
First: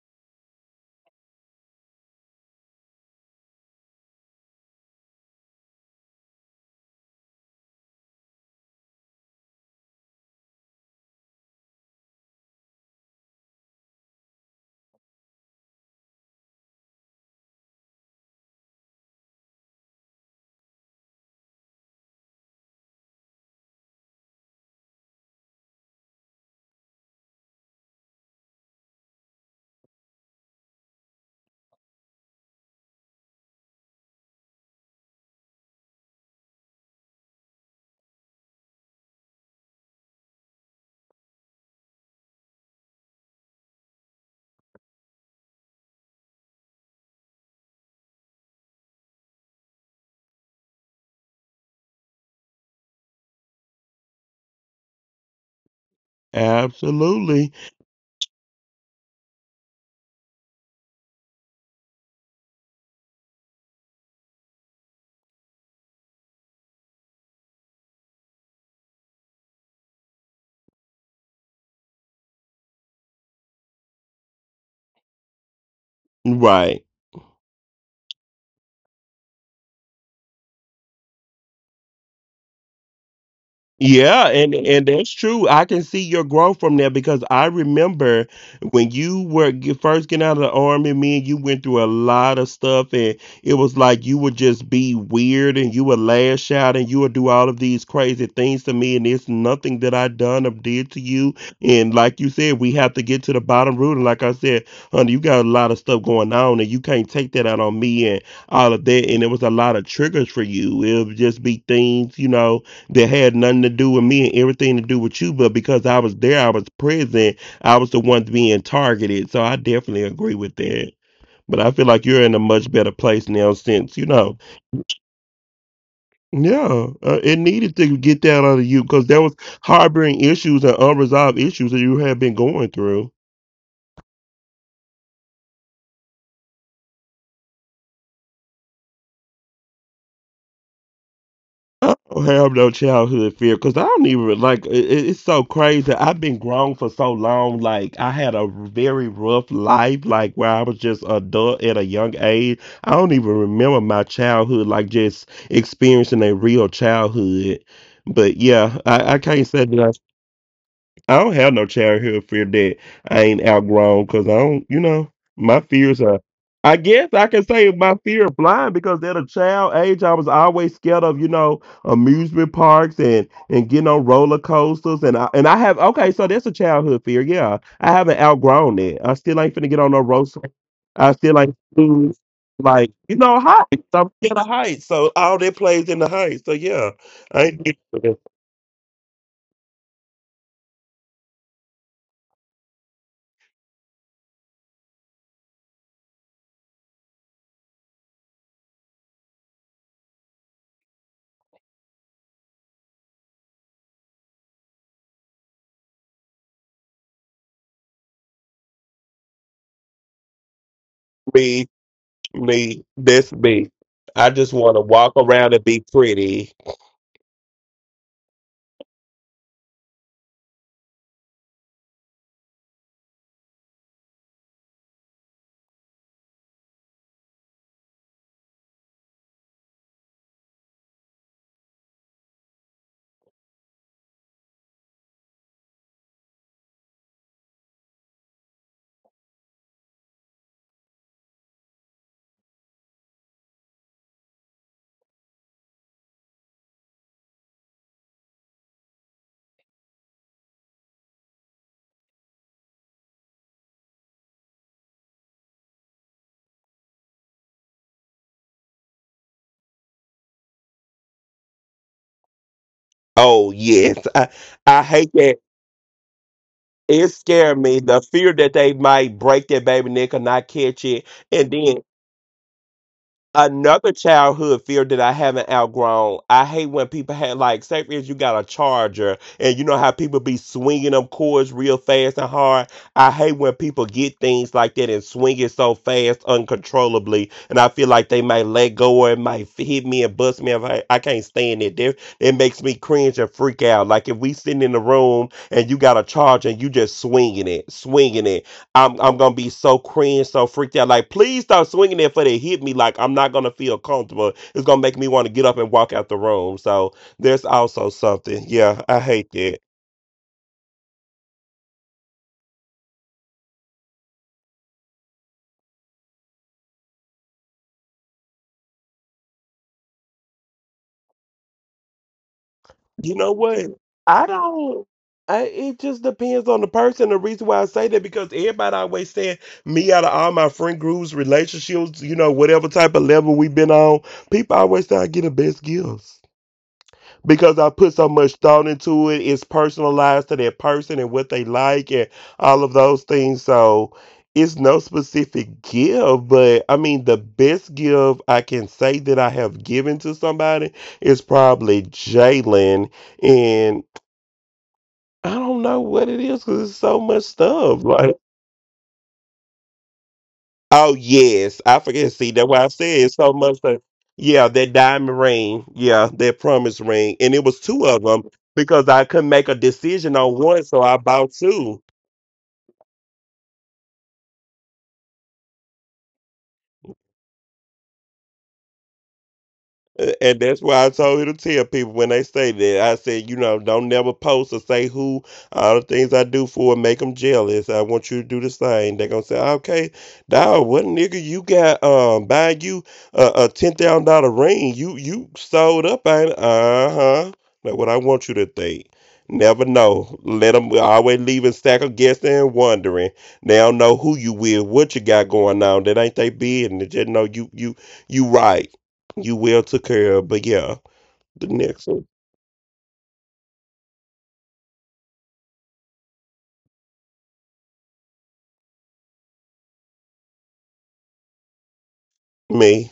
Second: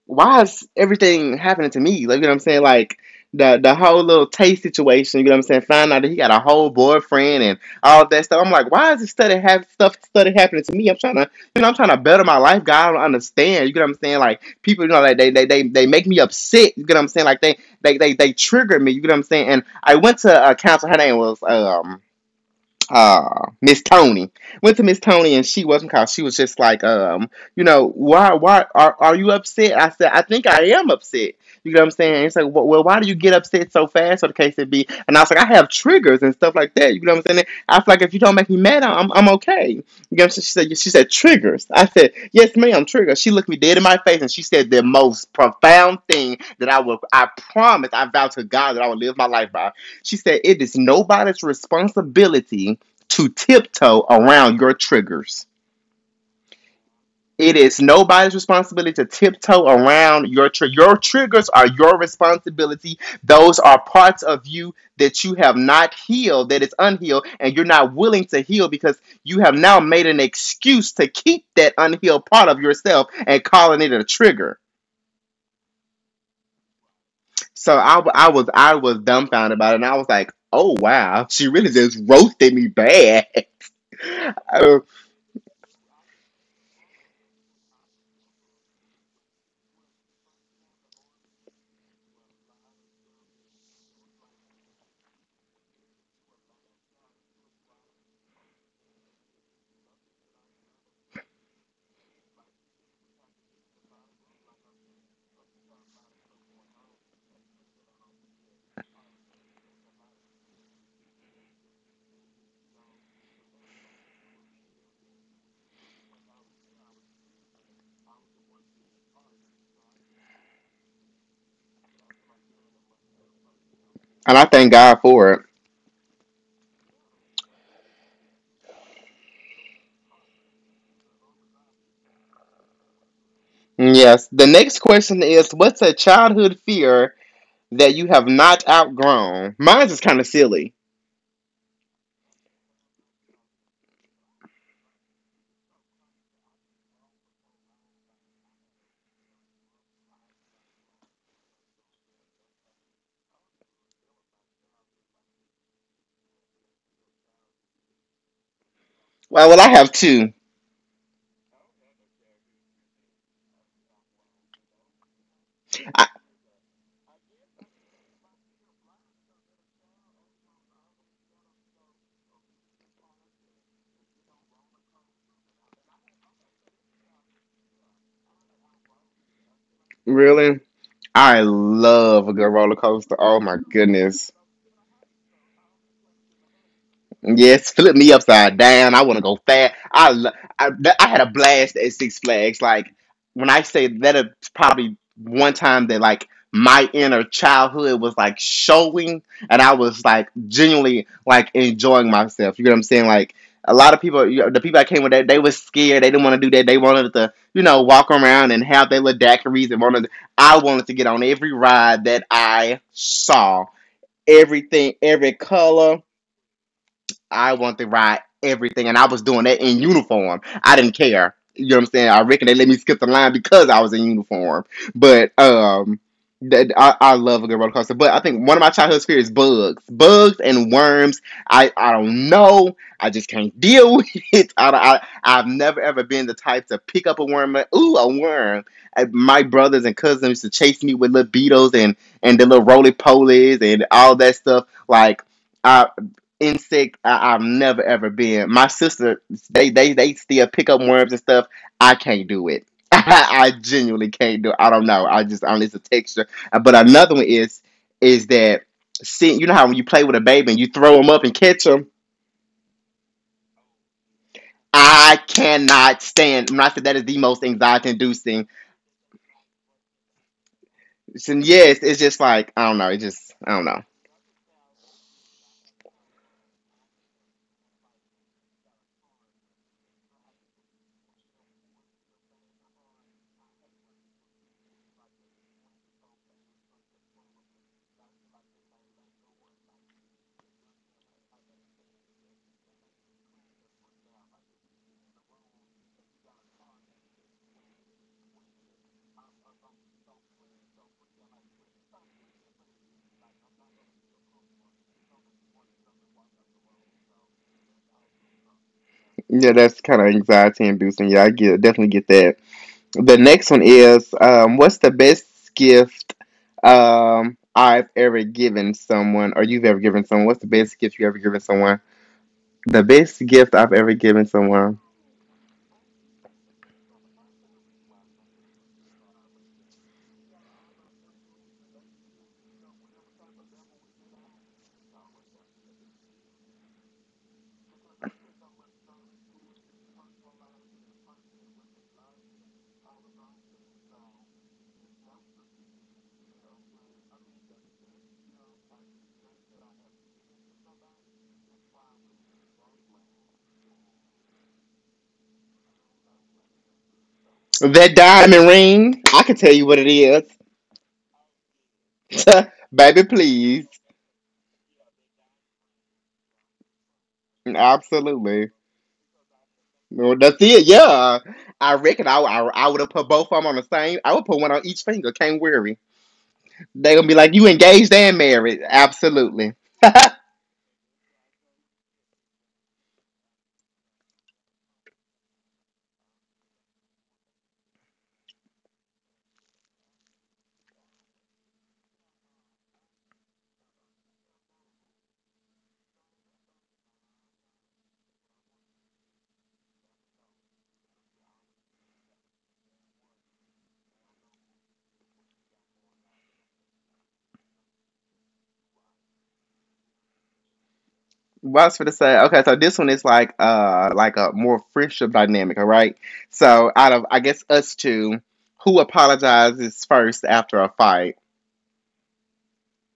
why is everything happening to me? Like, you know what I'm saying? Like the whole little taste situation, you know what I'm saying? Find out that he got a whole boyfriend and all that stuff. I'm like, why is this study have stuff study happening to me? I'm trying to, you know, I'm trying to better my life, God. I don't understand. You know what I'm saying? Like people, you know, like they make me upset, you know what I'm saying? Like they trigger me, you know what I'm saying? And I went to a counselor, her name was Miss Tony. Went to Miss Tony and she wasn't called. She was just like, you know, why are you upset? I said, I think I am upset. You know what I'm saying? And it's like, well, why do you get upset so fast or the case it be? And I was like, I have triggers and stuff like that. You know what I'm saying? I was like, if you don't make me mad, I'm okay. You know what I'm saying? She said triggers. I said, yes, ma'am, triggers. She looked me dead in my face and she said the most profound thing that I will, I promise, I vow to God that I will live my life by. She said, it is nobody's responsibility to tiptoe around your triggers. Absolutely. It is nobody's responsibility to tiptoe around your trigger. Your triggers are your responsibility. Those are parts of you that you have not healed, that is unhealed, and you're not willing to heal because you have now made an excuse to keep that unhealed part of yourself and calling it a trigger. Right. So I was I was dumbfounded about it, and I was like, "Oh wow, she really just roasted me bad." Yeah, and that's true. I can see your growth from there because I remember when you were first getting out of the army, me and you went through a lot of stuff, and it was like you would just be weird and you would lash out and you would do all of these crazy things to me, and it's nothing that I done or did to you. And like you said, we have to get to the bottom root. And like I said, honey, you got a lot of stuff going on, and you can't take that out on me and all of that. And it was a lot of triggers for you. It would just be things, you know that had nothing to do with me and everything to do with you, but because I was there, I was present, I was the one being targeted. So I definitely agree with that. But I feel like you're in a much better place now since, you And know, I thank God for it. yeah, it needed to get that out of you because there was harboring issues and unresolved issues that you had been going through. Yes. The next question is, what's a childhood fear that you have not outgrown? Mine's is kind of silly. I don't have no childhood fear because I don't even like it's so crazy. I've been grown for so long. Like I had a very rough life, like where I was just adult at a young age. I don't even remember my childhood, like just experiencing a real childhood. But yeah, I can't Well, say I have that. two. I don't have no childhood fear that I ain't outgrown because I don't, you know, my fears I, are. I guess I can say my fear of flying because at a child age I was always scared of, you know, amusement parks and getting on roller coasters and I have okay, so that's a childhood fear, yeah. I haven't outgrown it. I still ain't finna get on no roller. really? I I still ain't seen, love a good roller like coaster. you Oh know my heights. I'm goodness. scared of heights, so all that plays in the heights. So yeah, I Yes, flip me upside down. I want to go fast. I, lo- I That, I had a blast at Six Flags. Like when I say that, it's probably one time that like my inner childhood was like showing, and I was like genuinely like enjoying myself. You know what I'm saying? Like a lot of people, you know, the people I came with, that they were scared. They didn't want to do that. They wanted to, you know, walk around and have their little daiquiris and wanted. I wanted to get on every ain't. ride that I Me, this saw. me. I just want to Everything, walk every around and be color, pretty. I wanted to ride everything, and I was doing that in uniform. I didn't care. You know what I'm saying? I reckon they let me skip the line because I was in uniform. But that, I love a good roller coaster. But I think one of my childhood fears is bugs, bugs and worms. I don't know. I just can't deal with it. I've never ever been the type to pick up a worm. And, ooh, a worm. I, my brothers and cousins used to chase me with little beetles and the little roly polies and all that stuff. Like. I insect, I, I've never ever been. My sister, they still pick up worms and stuff. I can't do it. I genuinely can't do it. I don't know. I just, I don't, it's a texture. But another one is that, see, you know how when you play with a baby and you throw them up and catch them. Oh yes, I hate I that. cannot stand. When I said that is It the most scared me. anxiety The fear inducing. that they might break that baby neck or not catch it, And and yes, then it's just like I don't know. It just, I don't know. another childhood fear that I haven't outgrown. I hate when people had like, say for instance, you got a charger, and you know how people be swinging them cords real fast and hard. I hate when people get things like that and swing it so fast, uncontrollably, and I feel like they might let go or it might hit me and bust me. If I, I can't stand it, it makes me cringe and freak out. Like if we sitting in the room and you got a charger and you just swinging it. I'm gonna be so cringe, so freaked out. Like, please stop swinging it for they hit me. Like, I'm not gonna feel comfortable. It's gonna make me want to get up and walk out the room. So there's also something. Yeah, I hate Yeah, that. that's kind of anxiety inducing. Yeah, I get, definitely get that. The next one is, what's the best gift, I've ever given someone or you've ever given someone? What's the best gift you ever given someone? The You best know gift what? I've ever given I someone. don't. It just depends on the person. The reason why I say that because everybody always said me out of all my friend groups, relationships, you know, whatever type of level we've been on, people always say I get the best gifts. Because I put so much thought into it. It's personalized to that person and what they like and all of those things. So it's no specific give, but I mean, the best give I can say that I have given to somebody is probably Jalen. And I don't know what it is because it's so much stuff. That Like. diamond ring. I can tell you what it is. Oh yes, I forget. See, that's why I said Baby, it's so much. please. That, yeah, that diamond ring. Yeah, that promise ring, and it was two of them Absolutely. because I couldn't make a Well, decision that's on one, it. so I Yeah. bought I two. reckon I would have put both of them on the same. I would put one on each finger. Can't worry. They are going to be like, you engaged and married. Absolutely. And that's why I told you to tell people when they say that. I said, you know, don't never post or say who. All the things I do for them make them jealous. I want you to do the same. They're gonna say, okay, dog, what nigga you got buying you a $10,000 ring? You sold up, ain't uh huh. That's what I want you to think. Never know. Let them always leave a stack of guessing and wondering. They don't know who you with, what you got going on. That ain't they business. Just know you right. You well took care of. But yeah, the Well, I was next gonna one, say, okay, so this one is like a more friendship dynamic, all right? So out of I guess us two, who apologizes first after a fight? me,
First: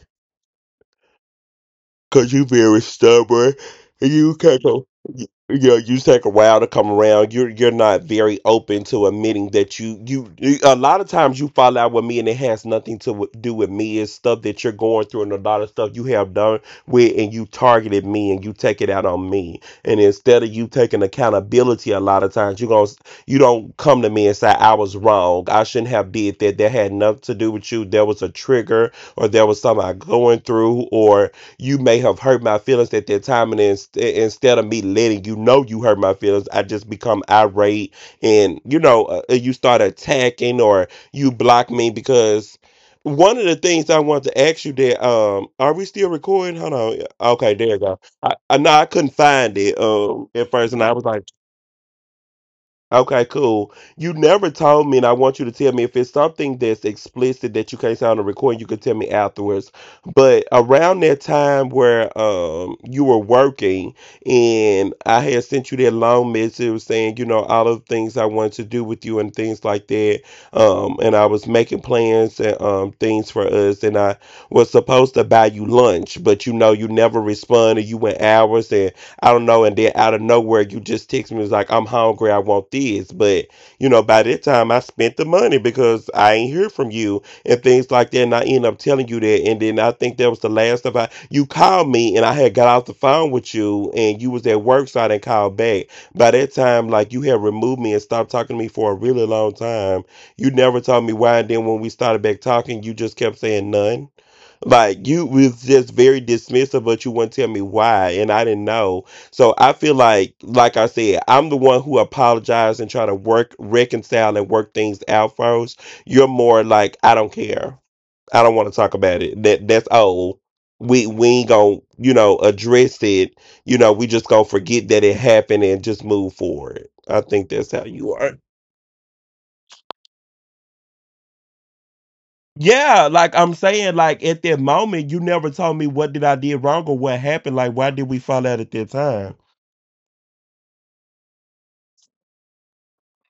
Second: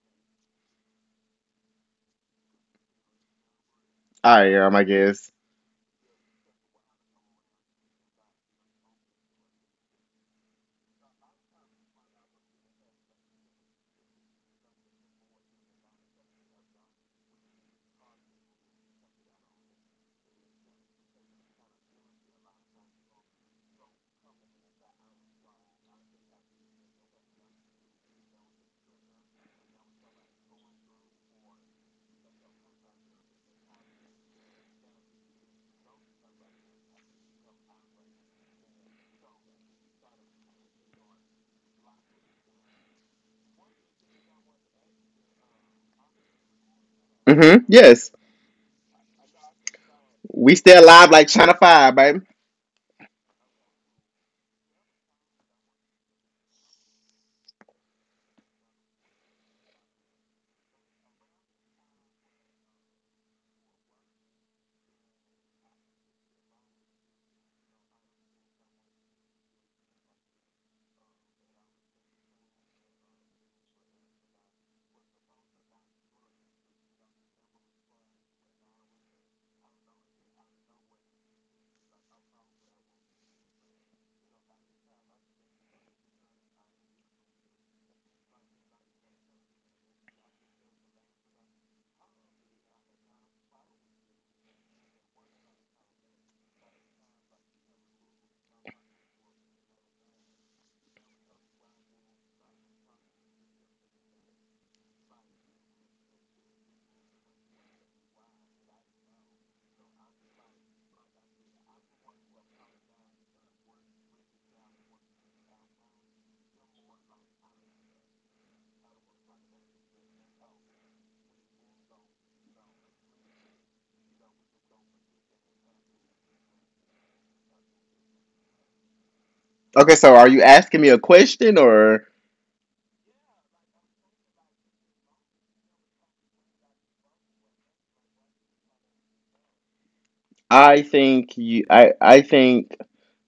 'cause you very stubborn. and You I take am, a I you, guess. you you take a while to come around. You're not very open to admitting that you a lot of times you fall out with me and it has nothing to do with me. It's stuff that you're going through and a lot of stuff you have done with and you targeted me and you take it out on me. And instead of you taking accountability, a lot of times you don't come to me and say I was wrong. I shouldn't have did that. That had nothing to do with you. There was a trigger or there was something I going through, or you may have hurt my feelings at that time, and instead of me letting you know you hurt my feelings, I just become irate. And you know, you start attacking, or you block me. Because one of the things I wanted to ask you, that are we still recording? Hold on. Okay, Mm-hmm. there you go. Yes. I No, I couldn't find it at We first, still and I was alive like, like China Five, baby. okay, cool. You never told me, and I want you to tell me if it's something that's explicit that you can't say on the recording, you could tell me afterwards. But around that time where you were working and I had sent you that long message saying, you know, all of the things I wanted to do with you and things like that. And I was making plans and things for us, and I was supposed to buy you lunch, but you know you never responded. You went hours, and I don't know. And then out of nowhere, you just text me. It was like, I'm hungry, I want this. But, you know, by that time, I spent the money because I ain't hear from you and things like that. And I end up telling you that. And then I think that was the last of you called me, and I had got off the phone with you, and you was at work, so I didn't call back. By that time, like, you had removed me and stopped talking to me for a really long time. You never told me why. And then when we started back talking, you just kept saying none. Like you was just very dismissive, but you wouldn't tell me why, and I didn't know. So I feel like I said, I'm the one who apologized and try to work, reconcile, and work things out first. You're more like, I don't care. I don't want to talk about it. That, that's old. We ain't gonna, you know, address it. You know, we just gonna forget that it happened and just move forward. I think that's how you are. Okay, so are you asking me a question or Yeah, like I'm saying, like at that moment, you never told me what did I did wrong or what happened. Like, why did we fall out at that time? I think,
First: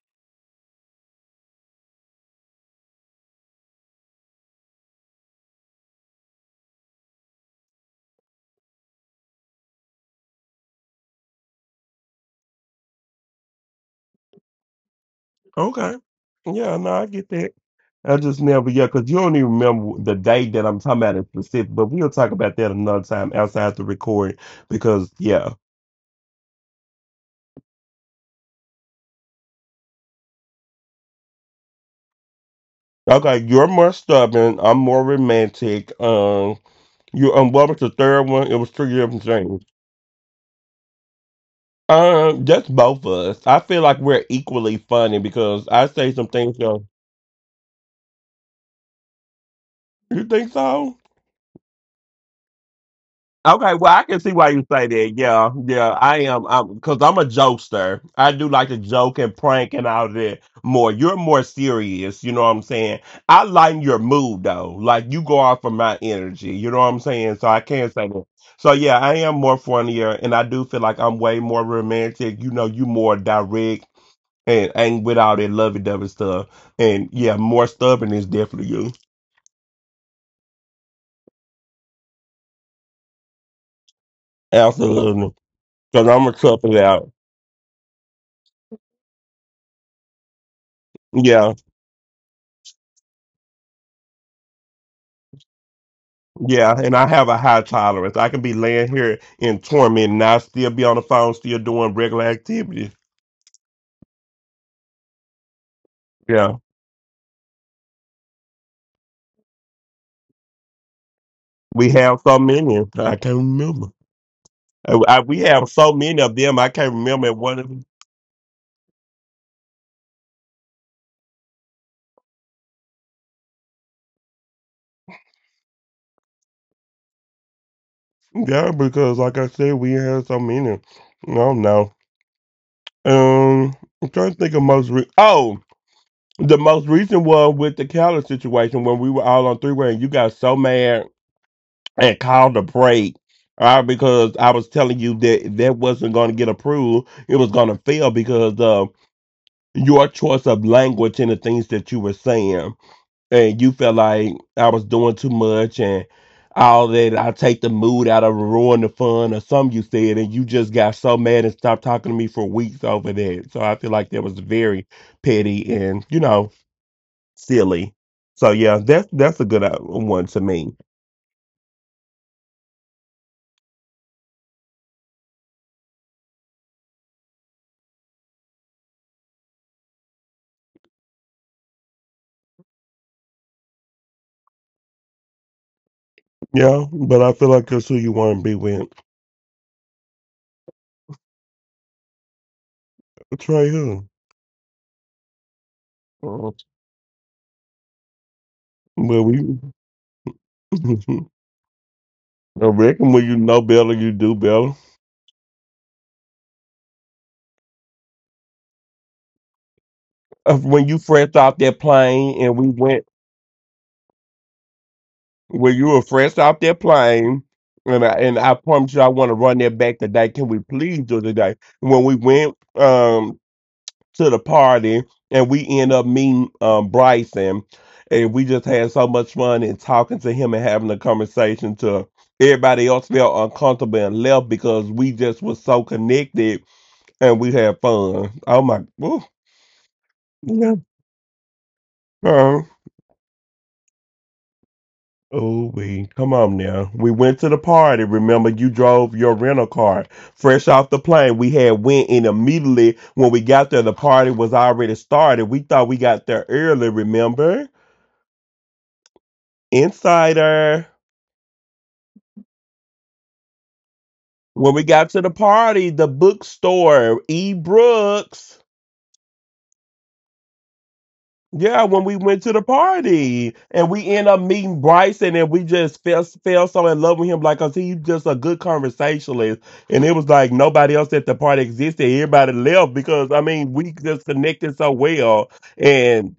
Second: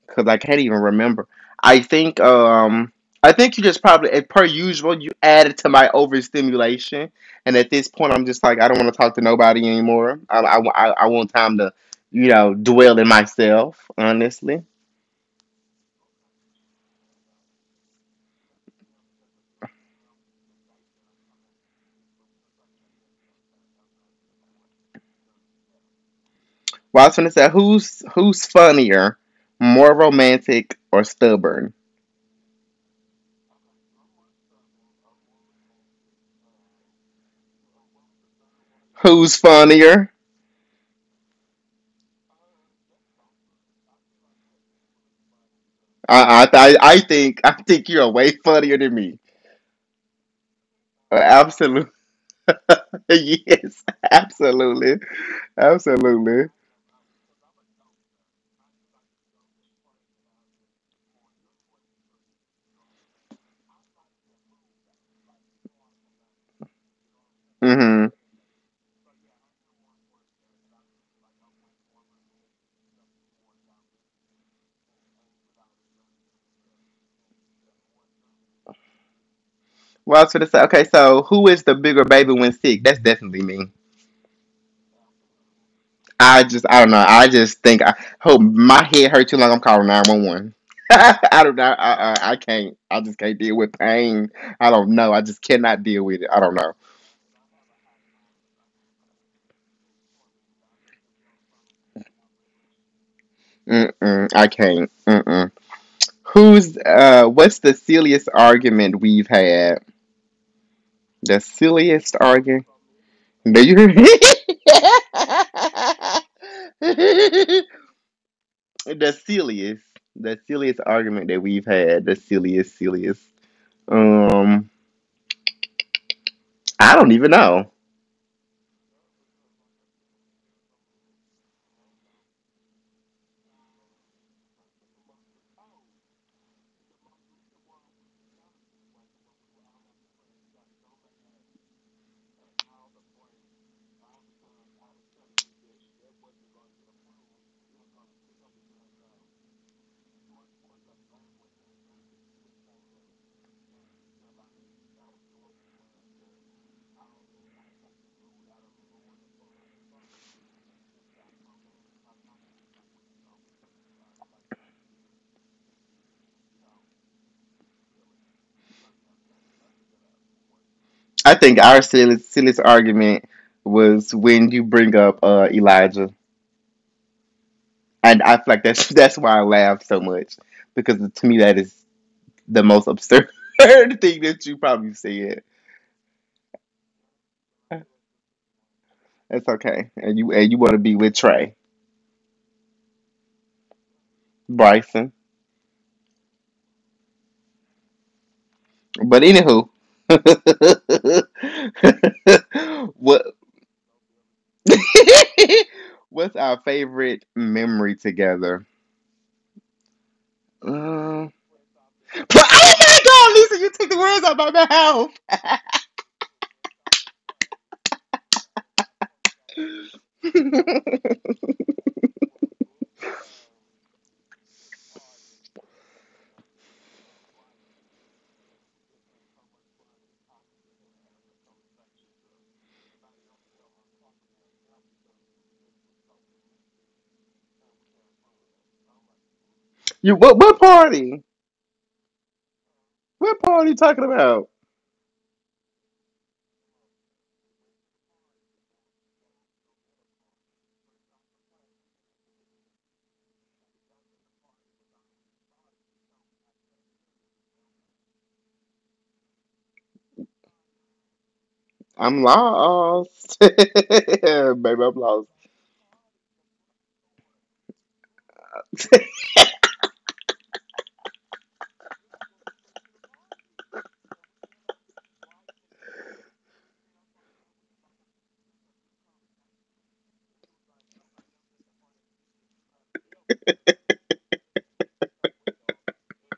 because I can't even remember. I think um I think you just probably as per usual you added to my overstimulation, and at this point I'm just like I don't want to talk to nobody anymore. I want time to, you know, dwell in myself honestly. Okay. Yeah, no, I get that. I just never, yeah, because you don't even remember the day that I'm talking about in specific, but we'll talk about that another time outside the recording, because, yeah. Well, I was gonna say who's funnier, more romantic or stubborn? Okay, you're more stubborn. I'm more romantic. You, what was the third one? It was two different Who's things. funnier? Just both of us. I feel like we're equally funny because I say some I things. I I think I think you're way funnier than me. You think so? Absolutely. Okay, Yes, well, I can see why you say absolutely. that. Yeah, yeah, I am. Absolutely. I'm, because I'm a jokester. I do like to joke and prank and all that more. You're more serious. You know what I'm saying? I lighten your mood though. Like you go off of my energy. You know what I'm saying? So I can't Hmm. say that. So yeah, I am more funnier, and I do feel like I'm way more romantic. You know, you more direct and ain't with all that lovey dovey stuff. And yeah, more stubborn is definitely you. Well, I was gonna say, okay, so who is the bigger baby when sick? That's definitely me. Absolutely, because I'm gonna I cut just, it I don't know. out. I just think, I hope my head hurt too long. I'm calling 911. I don't Yeah. know. I can't. I just can't deal with pain. I don't know. I just cannot deal with it. I don't know. Yeah, and I have a high tolerance. I can be laying here in torment and I still be on the phone, still doing regular activities. Mm-mm, I can't. Mm-mm. Yeah, Who's, what's the silliest argument we've had? The we silliest have so argument? many. I can't Do you remember. hear We have so many of them. I can't remember one me? of them. The silliest, the silliest argument that we've had, the silliest, silliest. Um, I don't even know. Yeah, because like I said, we have so many. No, no. Um, I'm trying to think of most. Oh, the most recent one with the Cali situation when we were all on three way and you got so mad and called a break. All right, because I was telling you that that wasn't going to get approved. It was going to fail because of your choice of language and the things that you were saying. And you felt like I was doing too much and all that. I take the mood out of it, ruin the fun or something you said. And you just got so mad and stopped talking to me for weeks over that. So I feel like that was very petty and, you know, silly. So yeah, that's a good one to me. I think our silliest argument was when you bring up Elijah, and I feel like that's that's why I laugh so much because to me that is the most absurd thing that you probably said. Yeah, but I feel like that's who you want to be with. That's okay, and you want to be with Trey Trey Hill. Bryson, Uh, but Well, we anywho. I reckon when What you know better, you do better. what's our favorite memory together? When you Um, fresh off that but, plane, and we oh my went God, Lisa, you took the words out of when you were fresh off that plane, and I promise you, I want to run that back today. my Can we please do it mouth. today? When we went, to the party and we end up meeting Bryson. And we just had so much fun and talking to him and having a conversation to everybody else felt uncomfortable and left because we just was so connected and we had fun. Oh my ooh, You what? What yeah. party? uh, What party you talking about? Oh, we come on now. We went to the party. Remember, you drove your rental car fresh off the plane. We had went and immediately when we got there the party was already started. We thought we got there early, remember? Insider. I'm lost, baby. When we I'm got to lost. the party, the bookstore, E. Brooks. Yeah, when we went to the party and we end up meeting Bryson and we just fell so in love with him, like, cause he's just a good conversationalist. And it was like nobody else at the party existed. Everybody left because, I mean, we just connected so well. And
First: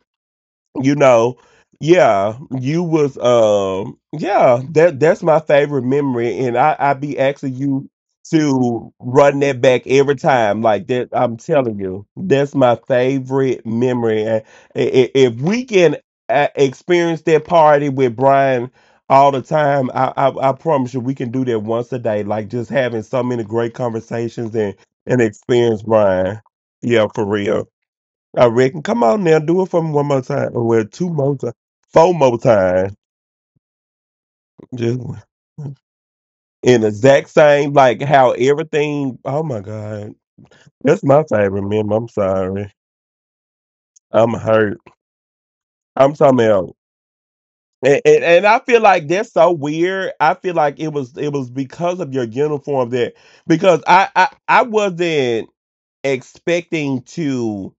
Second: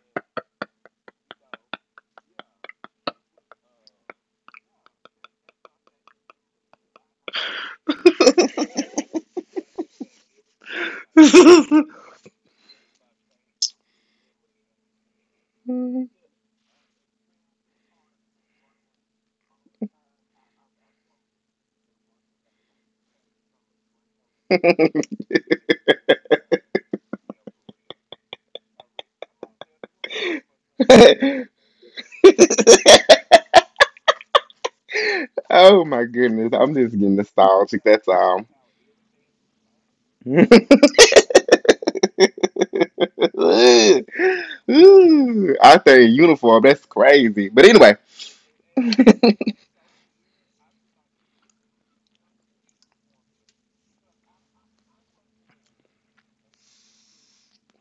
you know, yeah, you was yeah, that's my favorite memory. And I be asking you to run that back every time, like that. I'm telling you, that's my favorite memory. And if we can experience that party with Brian all the time, I promise you we can do that once a day, like just having so many great conversations and experience Brian, yeah, for real. I reckon. Come on now, do it for me one more time. Or, well, two more times. Four more times. Just Oh my goodness, I'm in the just getting exact same, nostalgic. like That's how all. everything, oh my God. Ooh, That's my favorite meme. I'm sorry. I'm hurt. I say I'm talking uniform. about, That's crazy. But anyway. and I feel like that's so weird. I feel like it was because of your uniform that, because I wasn't expecting to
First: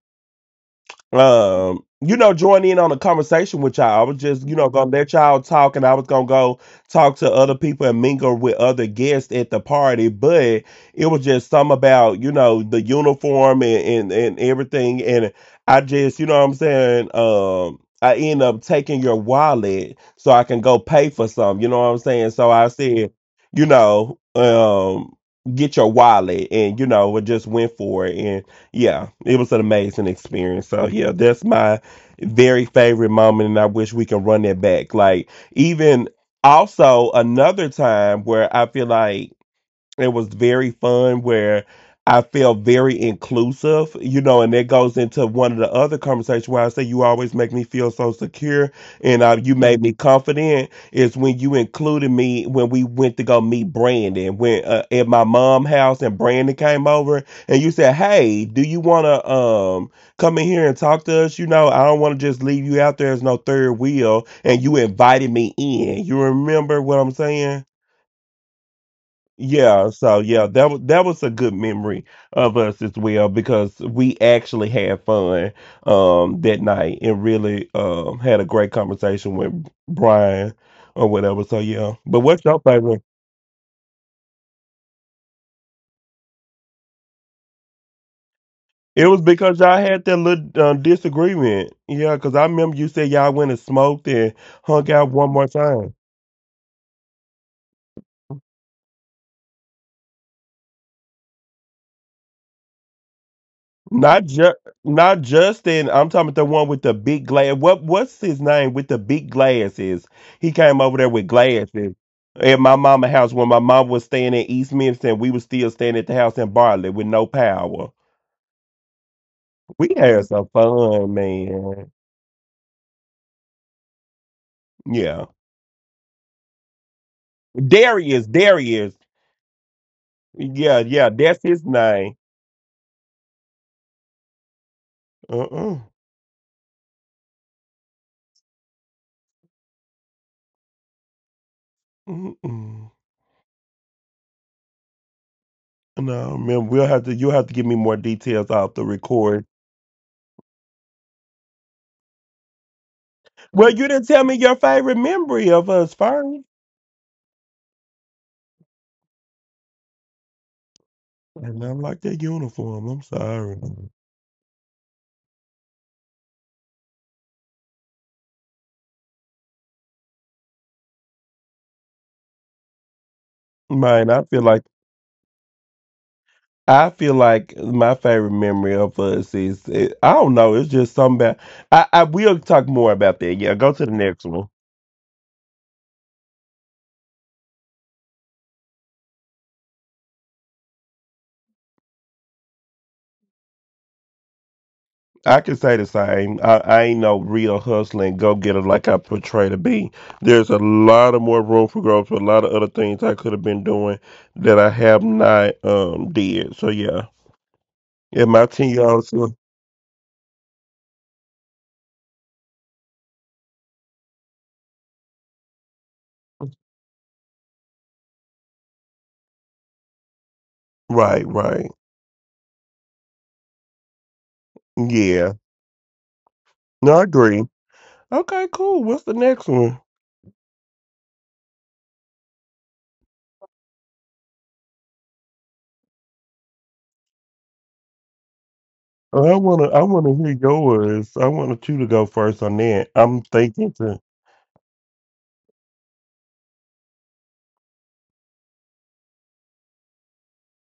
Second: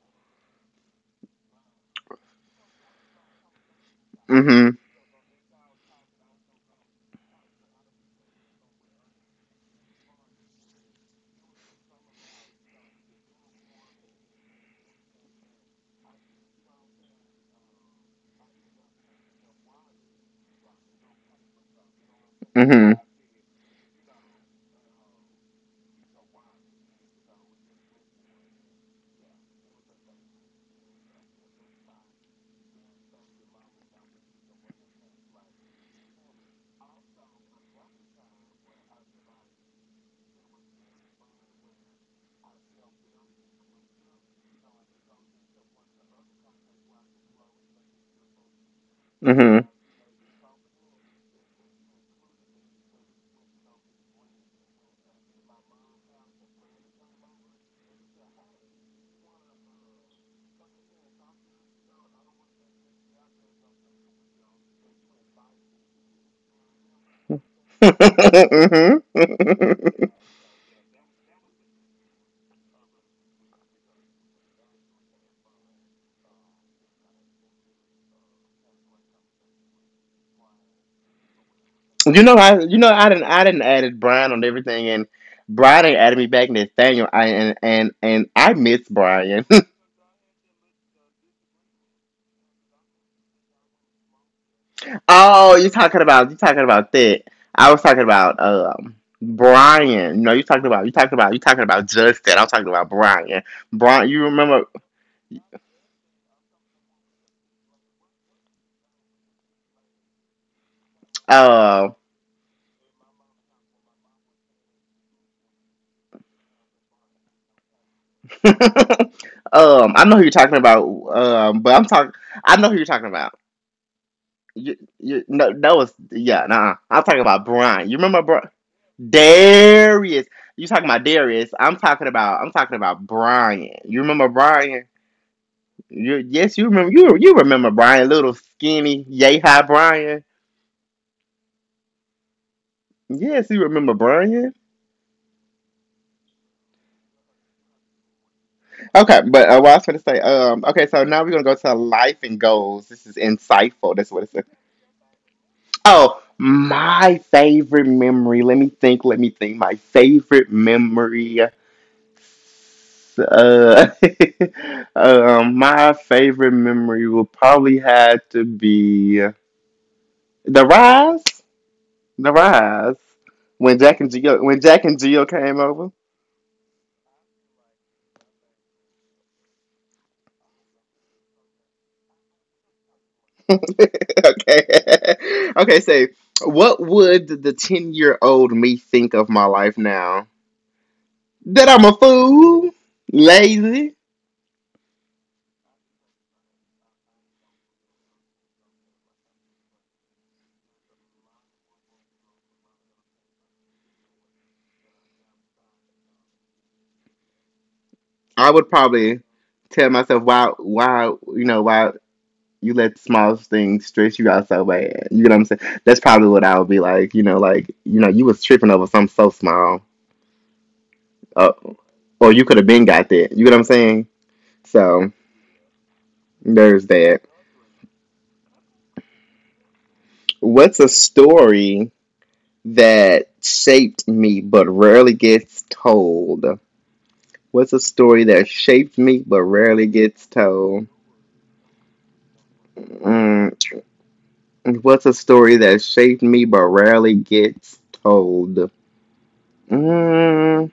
you know, join in on a conversation with y'all. I was just, you know, Mhm. gonna let y'all talk and I was gonna go talk to other people and mingle with other guests at the party, but it was just something about, you know, the uniform, and everything. And I just, you know what I'm saying? I end up taking your wallet so I can go pay for something, you know what I'm saying? So I Mhm. said, you know, get your wallet and, you know, we just went for it. Yeah, it was an amazing experience. So yeah, that's my very favorite moment, and I wish we can run that back. Like even also another time where I feel like it was very fun where I felt very inclusive, you know, and that goes into one of the other conversations where I say you always make me feel so secure and you Mhm. made me confident is when you included me when we went to go meet Brandon when at my mom house and Brandon came over and you said, "Hey, do you want to come in here and talk to us? You know, I don't want to just leave you out there as no third wheel." And you invited me in. You remember what I'm saying? Mhm. Yeah, so yeah, that was a good memory of us as well because we actually had fun that night and really had a great conversation with Brian or whatever. So yeah, but You know, what's your I, you know, favorite? I didn't added Brian on everything, and Brian ain't added me back. Nathaniel, I, and I miss It was Brian. because y'all had that little disagreement. Yeah, because I remember you said y'all went and smoked and hung out one more Oh, you're time. talking about, that. I was talking about Brian. No, you talking about, Justin. I'm talking about Brian. Brian, you Not just remember? Not Justin. I'm talking about the one with the big glass. What's his name with the big glasses? He came over there with Uh, glasses at my mama house when my mom was staying in East Memphis. We was still staying at the house in Bartley with no power. We I know who had you're some talking about. fun, But I'm man. talking. I know who you're talking about. Yeah, No, that was yeah. Nah, I'm talking about Brian. You remember Darius, Brian? Darius. Darius. You Yeah, talking about yeah, that's Darius? his I'm talking name. about. I'm talking about Brian. You remember Brian? Uh-uh. You, yes, you remember you you remember Brian, little skinny, yay high Brian. Mm-mm. Yes, you remember Brian. No, man, we'll have to. You'll have to give me more details off the Okay, record. but what I was going to say, okay, so now we're gonna go to life and goals. This is Well, you insightful. didn't That's tell what it me says. your favorite memory of us Oh, first. my favorite memory. Let me think. Let me think. My favorite memory. And I like that uniform. I'm sorry. Uh, my favorite memory will probably have to be the rise. The rise when Mine, I feel like Jack and Jill came over. My favorite memory of us is it, I don't know. It's just something about I we'll talk more about that. Yeah, go to the next one. Okay. Okay, what would the 10-year-old me think of my life now? That I'm a fool, lazy. I can say the same. I ain't no real hustling go getter like I portray to be. There's a lot of more room for growth. A lot of other things I could have been doing that I have not did. So yeah, yeah. My I would 10-year-old old, probably tell myself why, you know, why you let the smallest things stress you out so bad? You know what I'm saying? That's probably what I would be like, you know, you was tripping over something so small. right, Uh, right, or you could have been got that. You know what I'm saying? So, yeah. there's No, I that. agree. Okay, cool. What's the next one? What's a story that shaped me but rarely gets told? What's a story that shaped me Oh, I but wanna I rarely wanna gets hear told? yours. I wanted you to go first on that. I'm Mm, thinking to what's a story that shaped me but rarely gets told? Mm,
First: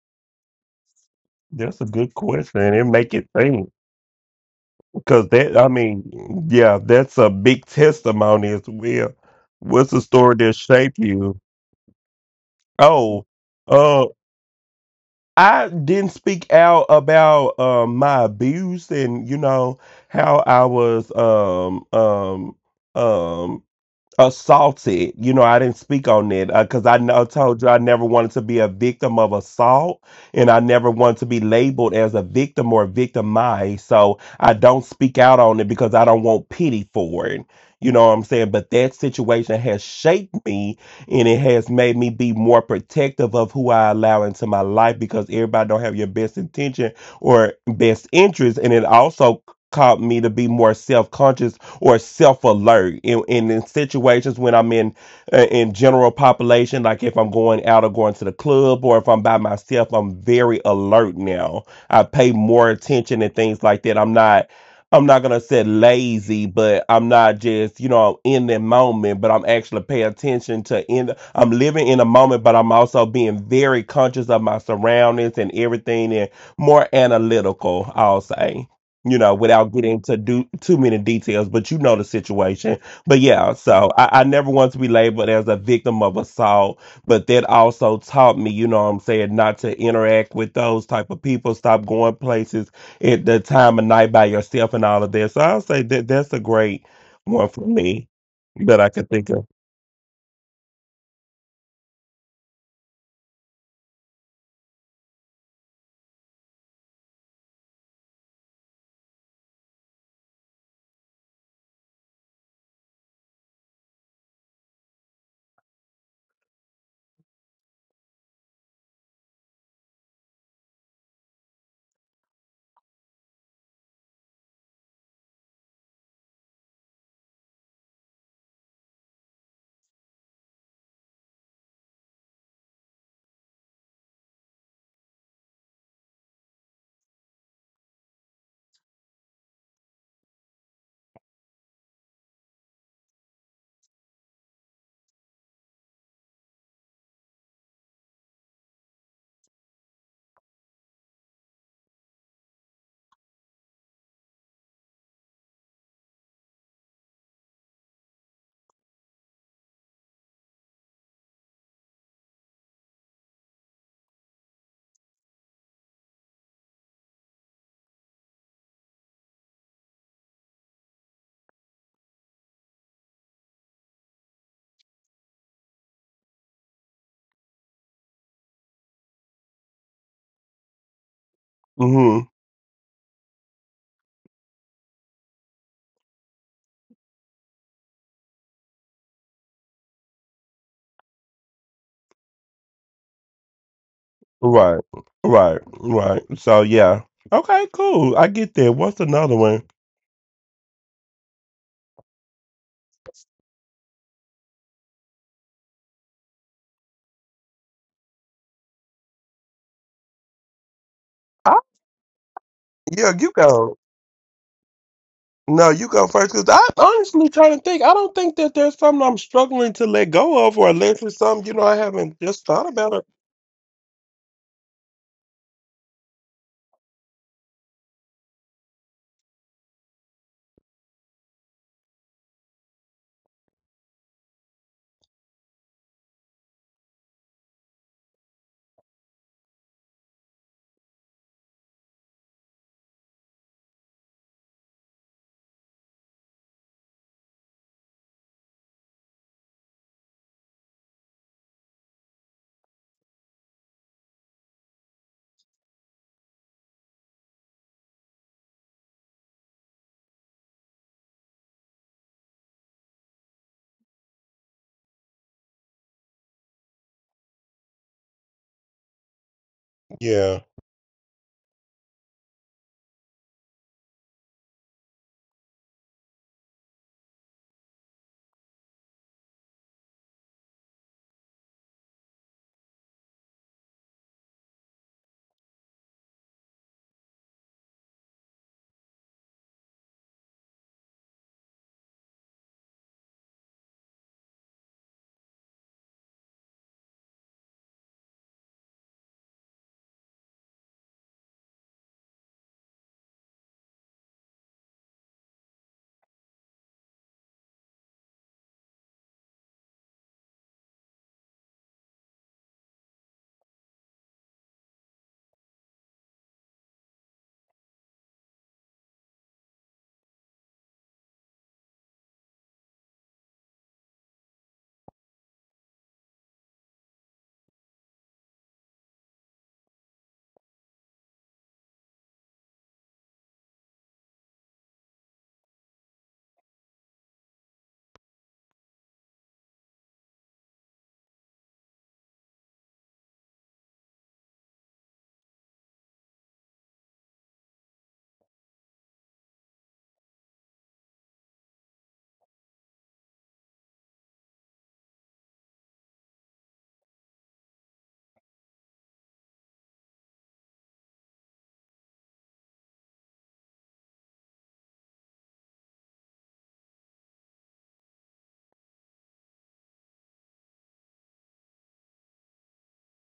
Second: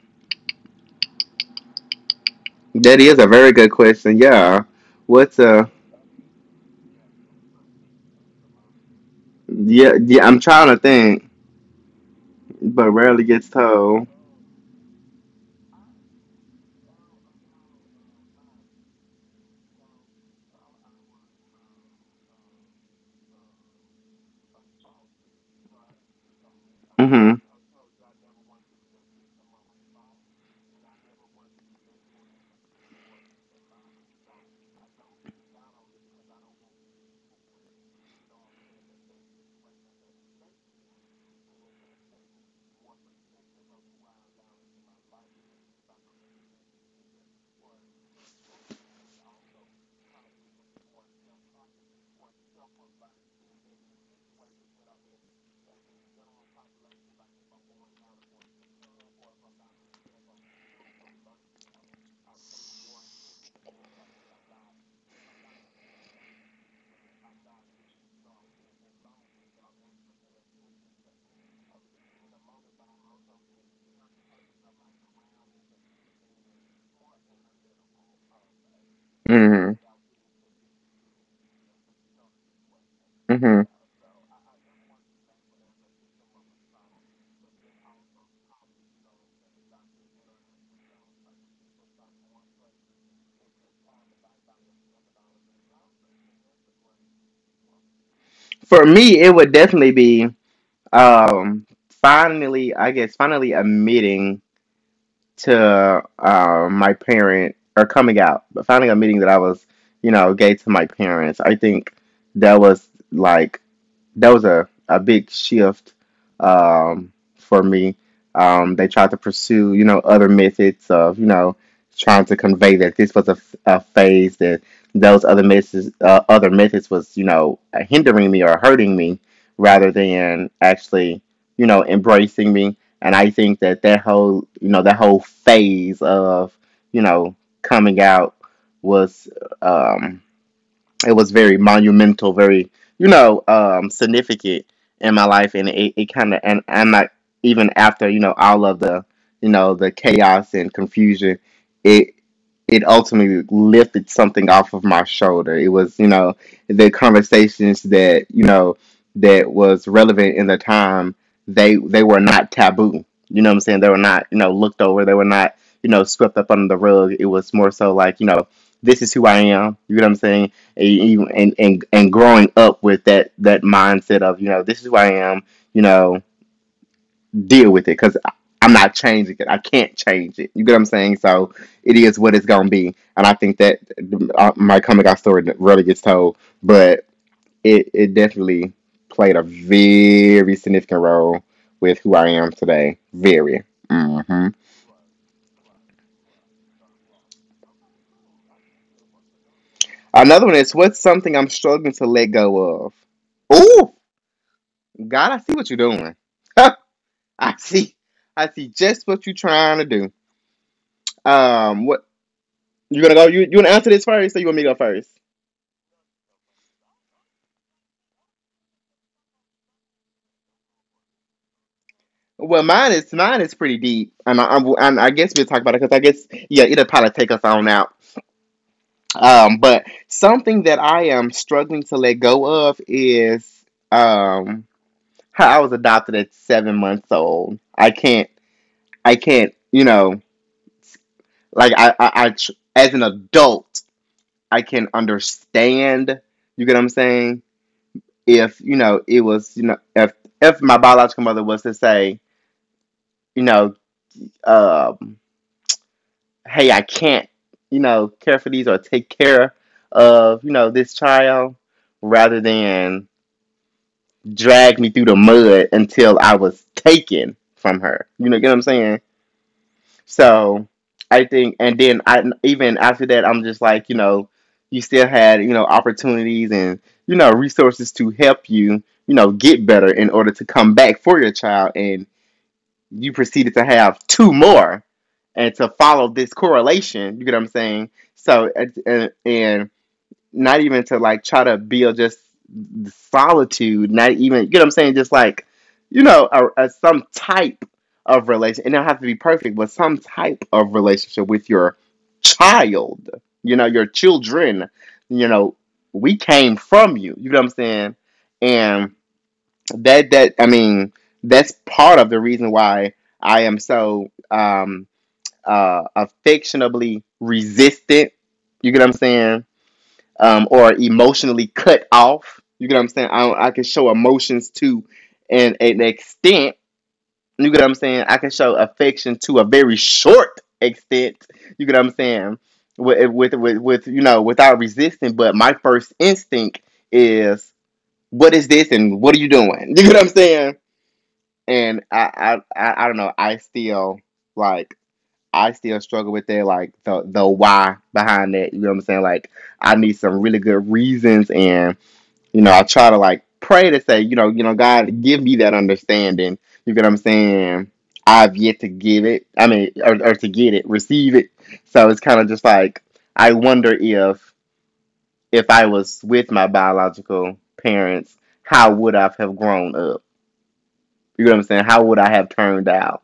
That's a good question and that make is a it very think. good question. Yeah. Cause What's that I a mean, yeah, that's a big testimony as well. What's yeah, the yeah story I'm that trying to shaped think, you? but Oh, rarely gets uh told. I didn't speak out about my abuse and you know how I was um assaulted. You know, I didn't speak on it because I know, Mhm. told you I never wanted to be a victim of assault and I never wanted to be labeled as a victim or victimized. So I don't speak out on it because I don't want pity for it. You know what I'm saying? But that situation has shaped me and it has made me be more protective of who I allow into my life because everybody don't have your best intention or best interest. And it also caused me to be more self-conscious or self alert in situations when I'm in general population, like if I'm going out or going to the club or if I'm by myself, I'm very alert now. I pay more attention and things like that. I'm not gonna say lazy, but I'm not just, you know, in the moment, but I'm actually paying attention I'm living in a moment, but I'm also being very conscious of my surroundings and everything and more analytical, I'll say you know, without Mhm. getting to do too many details, but you know the situation. But yeah, Mhm. so I never want to be labeled as a victim of assault, but that also taught me, you know what I'm saying, not to interact with those type of people, stop going places at the time of night by yourself and all of that. So I'll say that that's a great one for me that For I could me, think it of. would definitely be um finally I guess finally admitting to my parent, or coming out, but finally admitting that I was, you know, gay to my parents. I think that was like, that was a big shift, for me. They tried to pursue, you know, other methods of, you know, trying to convey that this was a phase, that those other methods was, you know, hindering me or hurting me rather than actually, you know, embracing me. And I think that that whole, you know, that whole phase of, you know, coming out was, um, it was very monumental, very, you know, significant in my life, and it kind of and I'm not even after, you know, all of the, you know, the chaos and confusion, it it ultimately lifted something off of my shoulder. It was, you know, the conversations that, you know, that was relevant in the time, they were not taboo. You know what I'm saying? They were not, you know, looked over. They were not, you know, swept up under the rug. It was more so like, you know, this is who I am. You know what I'm saying? And growing up with that mindset of, you know, this is who I am, you know, deal with it, because I'm not changing it, I can't change it. You get what I'm saying? So it Hmm. is what it's gonna be. And I think that, my coming out story really gets told, but it definitely played a very significant role with who I am today. Very hmm. Right. Right. Right. So yeah. Okay, cool. I get that. What's another one? Another one is, what's something I'm struggling to let go of? Ooh, God, I see what you're doing. I I see. I see just what you're trying to do. I, what, you yeah, gonna you go? You wanna go. answer this first, or you want me to go first? No, you go first because I honestly trying to think. I don't think that there's something I'm struggling to let go of, or unless it's something you know I haven't just Well, thought about mine it. is mine is pretty deep, and and I guess we'll talk about it, because I guess, yeah, it'll probably take us on out. But something that I am struggling to let go of is, um how I was adopted at 7 months old. I can't. I can't. You know, like I, as an adult, I can understand. You get what I'm saying? If, you know, it was, you know, if my biological mother was to say, you know, um, hey, I can't, you know, care for these, or take care of, you know, this child, rather than drag me through the mud until I was taken from her. You know, get what I'm saying? Yeah, So I think, and then I, even after that, I'm just like, you know, you still had, you know, opportunities and, you know, resources to help you, you know, get better in order to come back for your child, and you proceeded to have two more, and to follow this correlation. You get what I'm saying? So, and not even to like try to build just solitude, not even, you get what I'm saying, just like, you know, some type of relation, it don't have to be perfect, but some type of relationship with your child, you know, your children, you know, we came from you. You know what I'm saying? And that, that, I mean, that's part of the reason why I am so affectionably resistant. You get what I'm saying? Or emotionally cut off. You get what I'm saying? I can show emotions to an extent. You get what I'm saying? I can show affection to a very short extent. You get what I'm saying? With you know, without resisting, but my first instinct is, what is this and what are you doing? You get what I'm saying? And I don't know. I still, like, I still struggle with that, like the why behind that. You know what I'm saying? Like, I need some really good reasons, and, you know, I try to like pray to say, you know, you know, God give me that understanding. You get what I'm saying? I've yet to give it. I mean, or to get it, receive it. So it's kind of just like, I wonder if I was with my biological parents, how would I have grown up? You know what I'm saying? How would I have turned out?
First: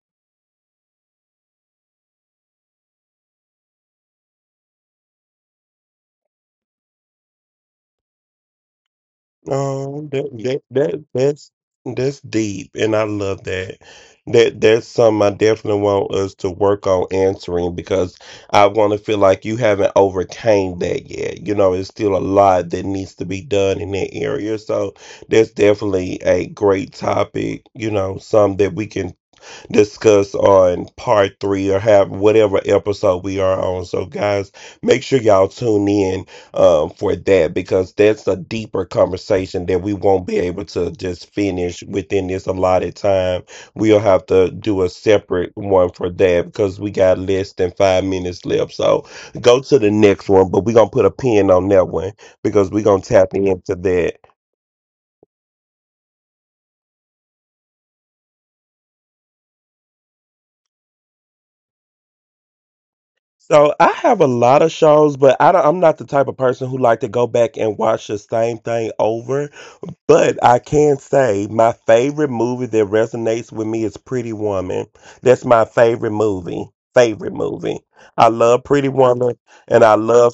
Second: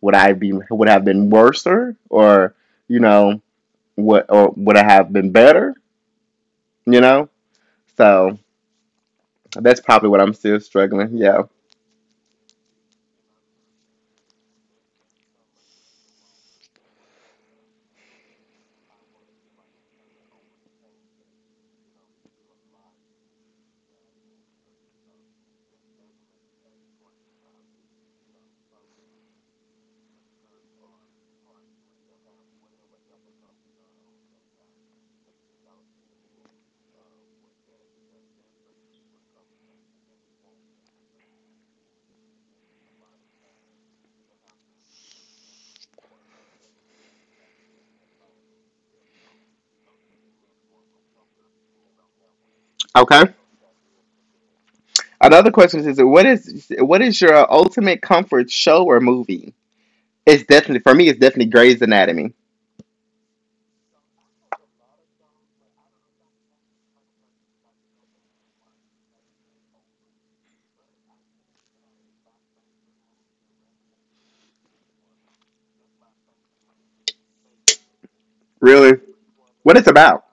Would I be would have been worse, or, you know what, or would I have been better? You know, so that's um, probably what that I'm still that that struggling. Yeah. that's that's deep, and I love that. That's something I definitely want us to work on answering because I want to feel like you haven't overcame that yet. You know, it's still a lot that needs to be done in that area. So that's definitely a great topic. You know, some that we can discuss on part three or have whatever episode we are on. So, guys, make sure y'all tune in for that because that's a deeper conversation that we won't be able to just finish within this allotted time. We'll have to do a separate one for that because we got less than 5 minutes left. So, go to the next one, but we're going to put a pin on that one because we're going to Okay. tap into that. Another question is, what is your ultimate comfort show or movie? It's definitely, for me, it's definitely Grey's Anatomy. So I have a lot of shows, but I'm not the type of person who like to go back and watch the same thing over. But I can say my favorite movie that resonates with me is Pretty Woman. That's my favorite movie. Favorite movie. I love Pretty Really? Woman, What and it's I about? love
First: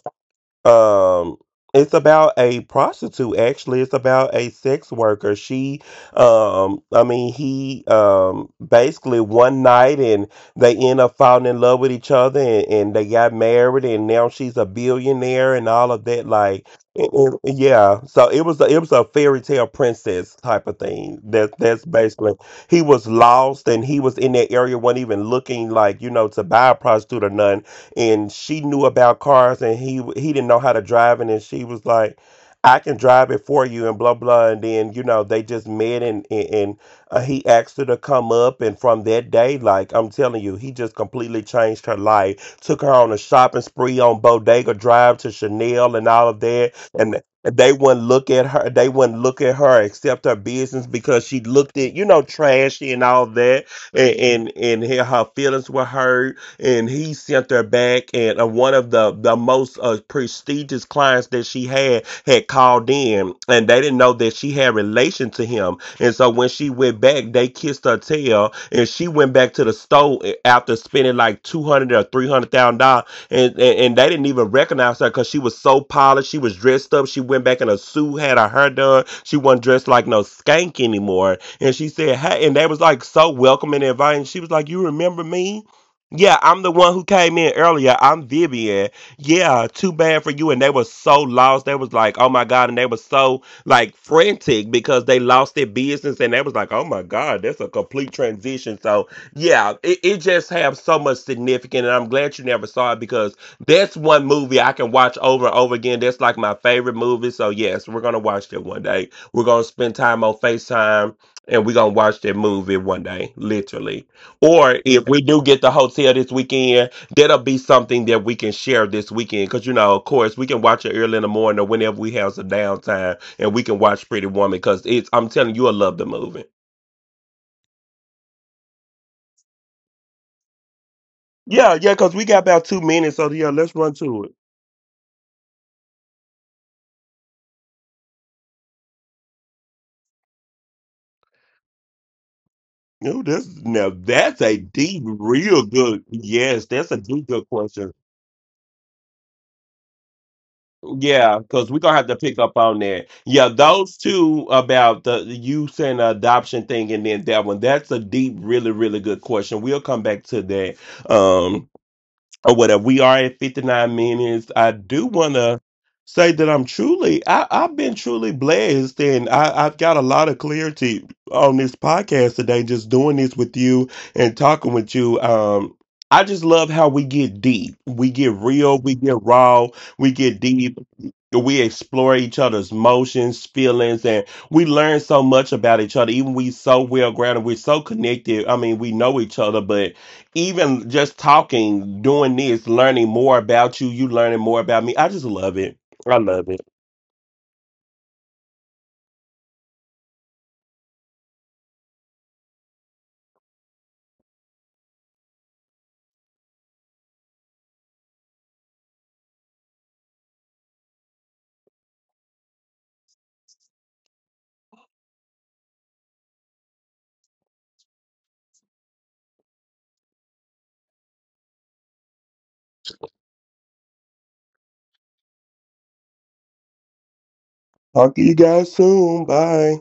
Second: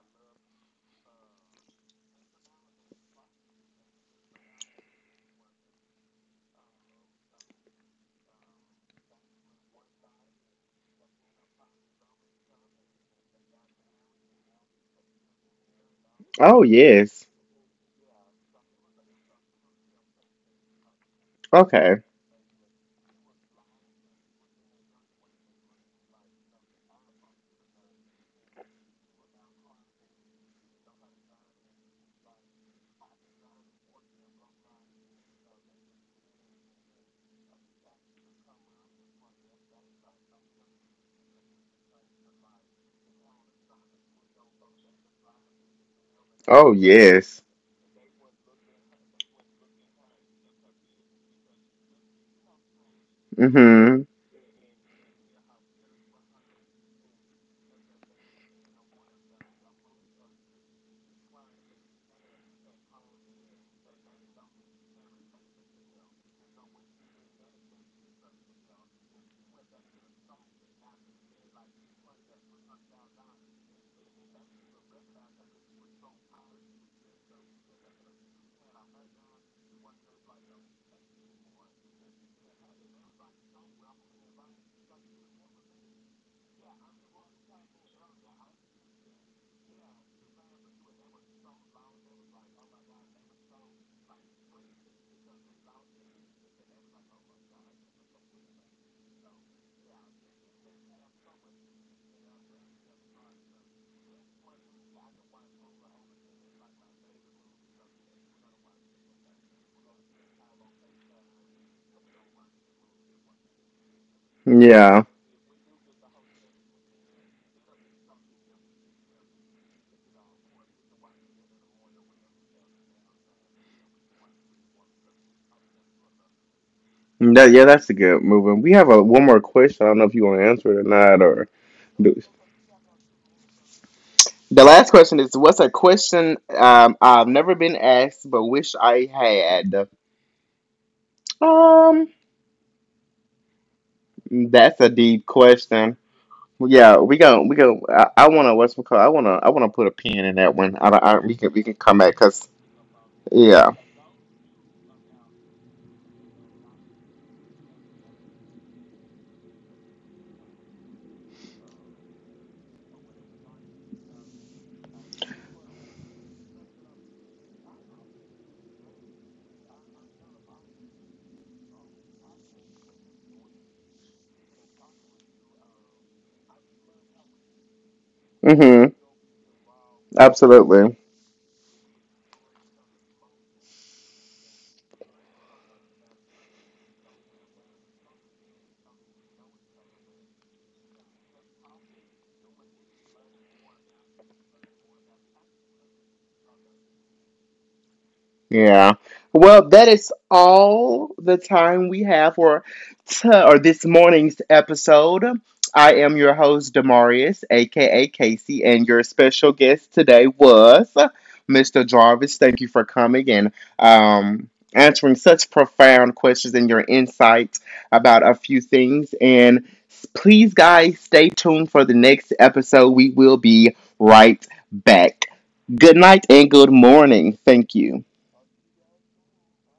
um, it's about a prostitute, actually. It's about a sex worker. She, I mean, he, basically one night and they end up falling in love with each other and they got married and now she's a billionaire and all of that. Oh Like, yes. Yeah. So it was a fairy tale princess type of thing. That's Okay. basically, he was lost and he was in that area, wasn't even looking like, you know, to buy a prostitute or none and she knew about cars and he didn't know how to drive it and she was like I can drive it for you and blah blah and then you know they just met and he asked her to come up and from that day like I'm telling you he just completely changed her life took her on a shopping spree on Bodega Drive to Chanel and all of Oh that and yes. they wouldn't look at her they wouldn't look at her except her business because she looked at you know trashy and all Mm. that Mhm. and her feelings were hurt and he sent her back. And one of the most prestigious clients that she had had called in, and they didn't know that she had relation to him. And so when she went back, they kissed her tail, and she went back to the store after spending like two hundred or three hundred thousand dollars, and they didn't even recognize her because she was so polished. She was dressed up. She went back in a suit, had her hair done. She wasn't dressed like no skank anymore. And she said, "Hey," and they was like so welcoming and inviting. She was like, "You remember me? Yeah, I'm the one who came in earlier. I'm Vivian. Yeah, too bad for you." And they were so lost. They was like, oh my God. And they were so like frantic because they lost their business. And they was like, oh my God, that's a complete transition. So yeah, it just have so much significance. And I'm glad you never saw it because that's one movie I can watch over and over again. That's like my favorite movie. So yes, we're gonna watch that one day. We're gonna spend time on FaceTime and we're gonna watch that movie one day, literally. Or Yeah. if we do get the hotel this weekend, that'll be something that we can share this weekend. Because, you know, of course, we can watch it early in the morning or whenever we have some downtime and we can watch Pretty Woman because it's, I'm telling you, I love the movie. That, yeah, that's a good movie. We have a one more question. I don't know if you want to answer it or not, or Yeah, yeah, because do. we got about 2 minutes. So, yeah, let's run to it. The last question is, what's a question, I've never been asked but wish I had? Um, No, this now that's a that's a deep, deep real question. good. Yes, that's a Yeah, we deep, go. good We go. question. I wanna, what's it called? I wanna put a pin in that one. I, don't- I we Yeah, can, we because can we're gonna come have back, to pick because up on that. Yeah, yeah. those two about the use and adoption thing, and then that one. That's a deep, really, really good question. We'll come back to that. Um, or whatever. We are at 59 minutes. I do want to say that I've been truly blessed, and I've got a lot of clarity on this podcast today, just doing this with you and talking with you. I just love how we get deep. We get real, Mm-hmm. we get raw, we get deep. Absolutely. We explore each other's emotions, feelings, and we learn so much about each other. Even we so well grounded, we're so connected. I mean, we know each other, but even just talking, doing this, learning more about you, you learning more about me. I just love it. I love it. Yeah. Well, that is all the time we have for t- or this morning's episode. I am your host, Demarius, aka Casey, and your special guest today was Mr. Jarvis. Thank you for coming and, answering such profound questions and your insights about a few things. And please, guys, stay tuned for the next episode. We will be right back. Good night and good morning. Thank you. Talk to you guys soon. Bye.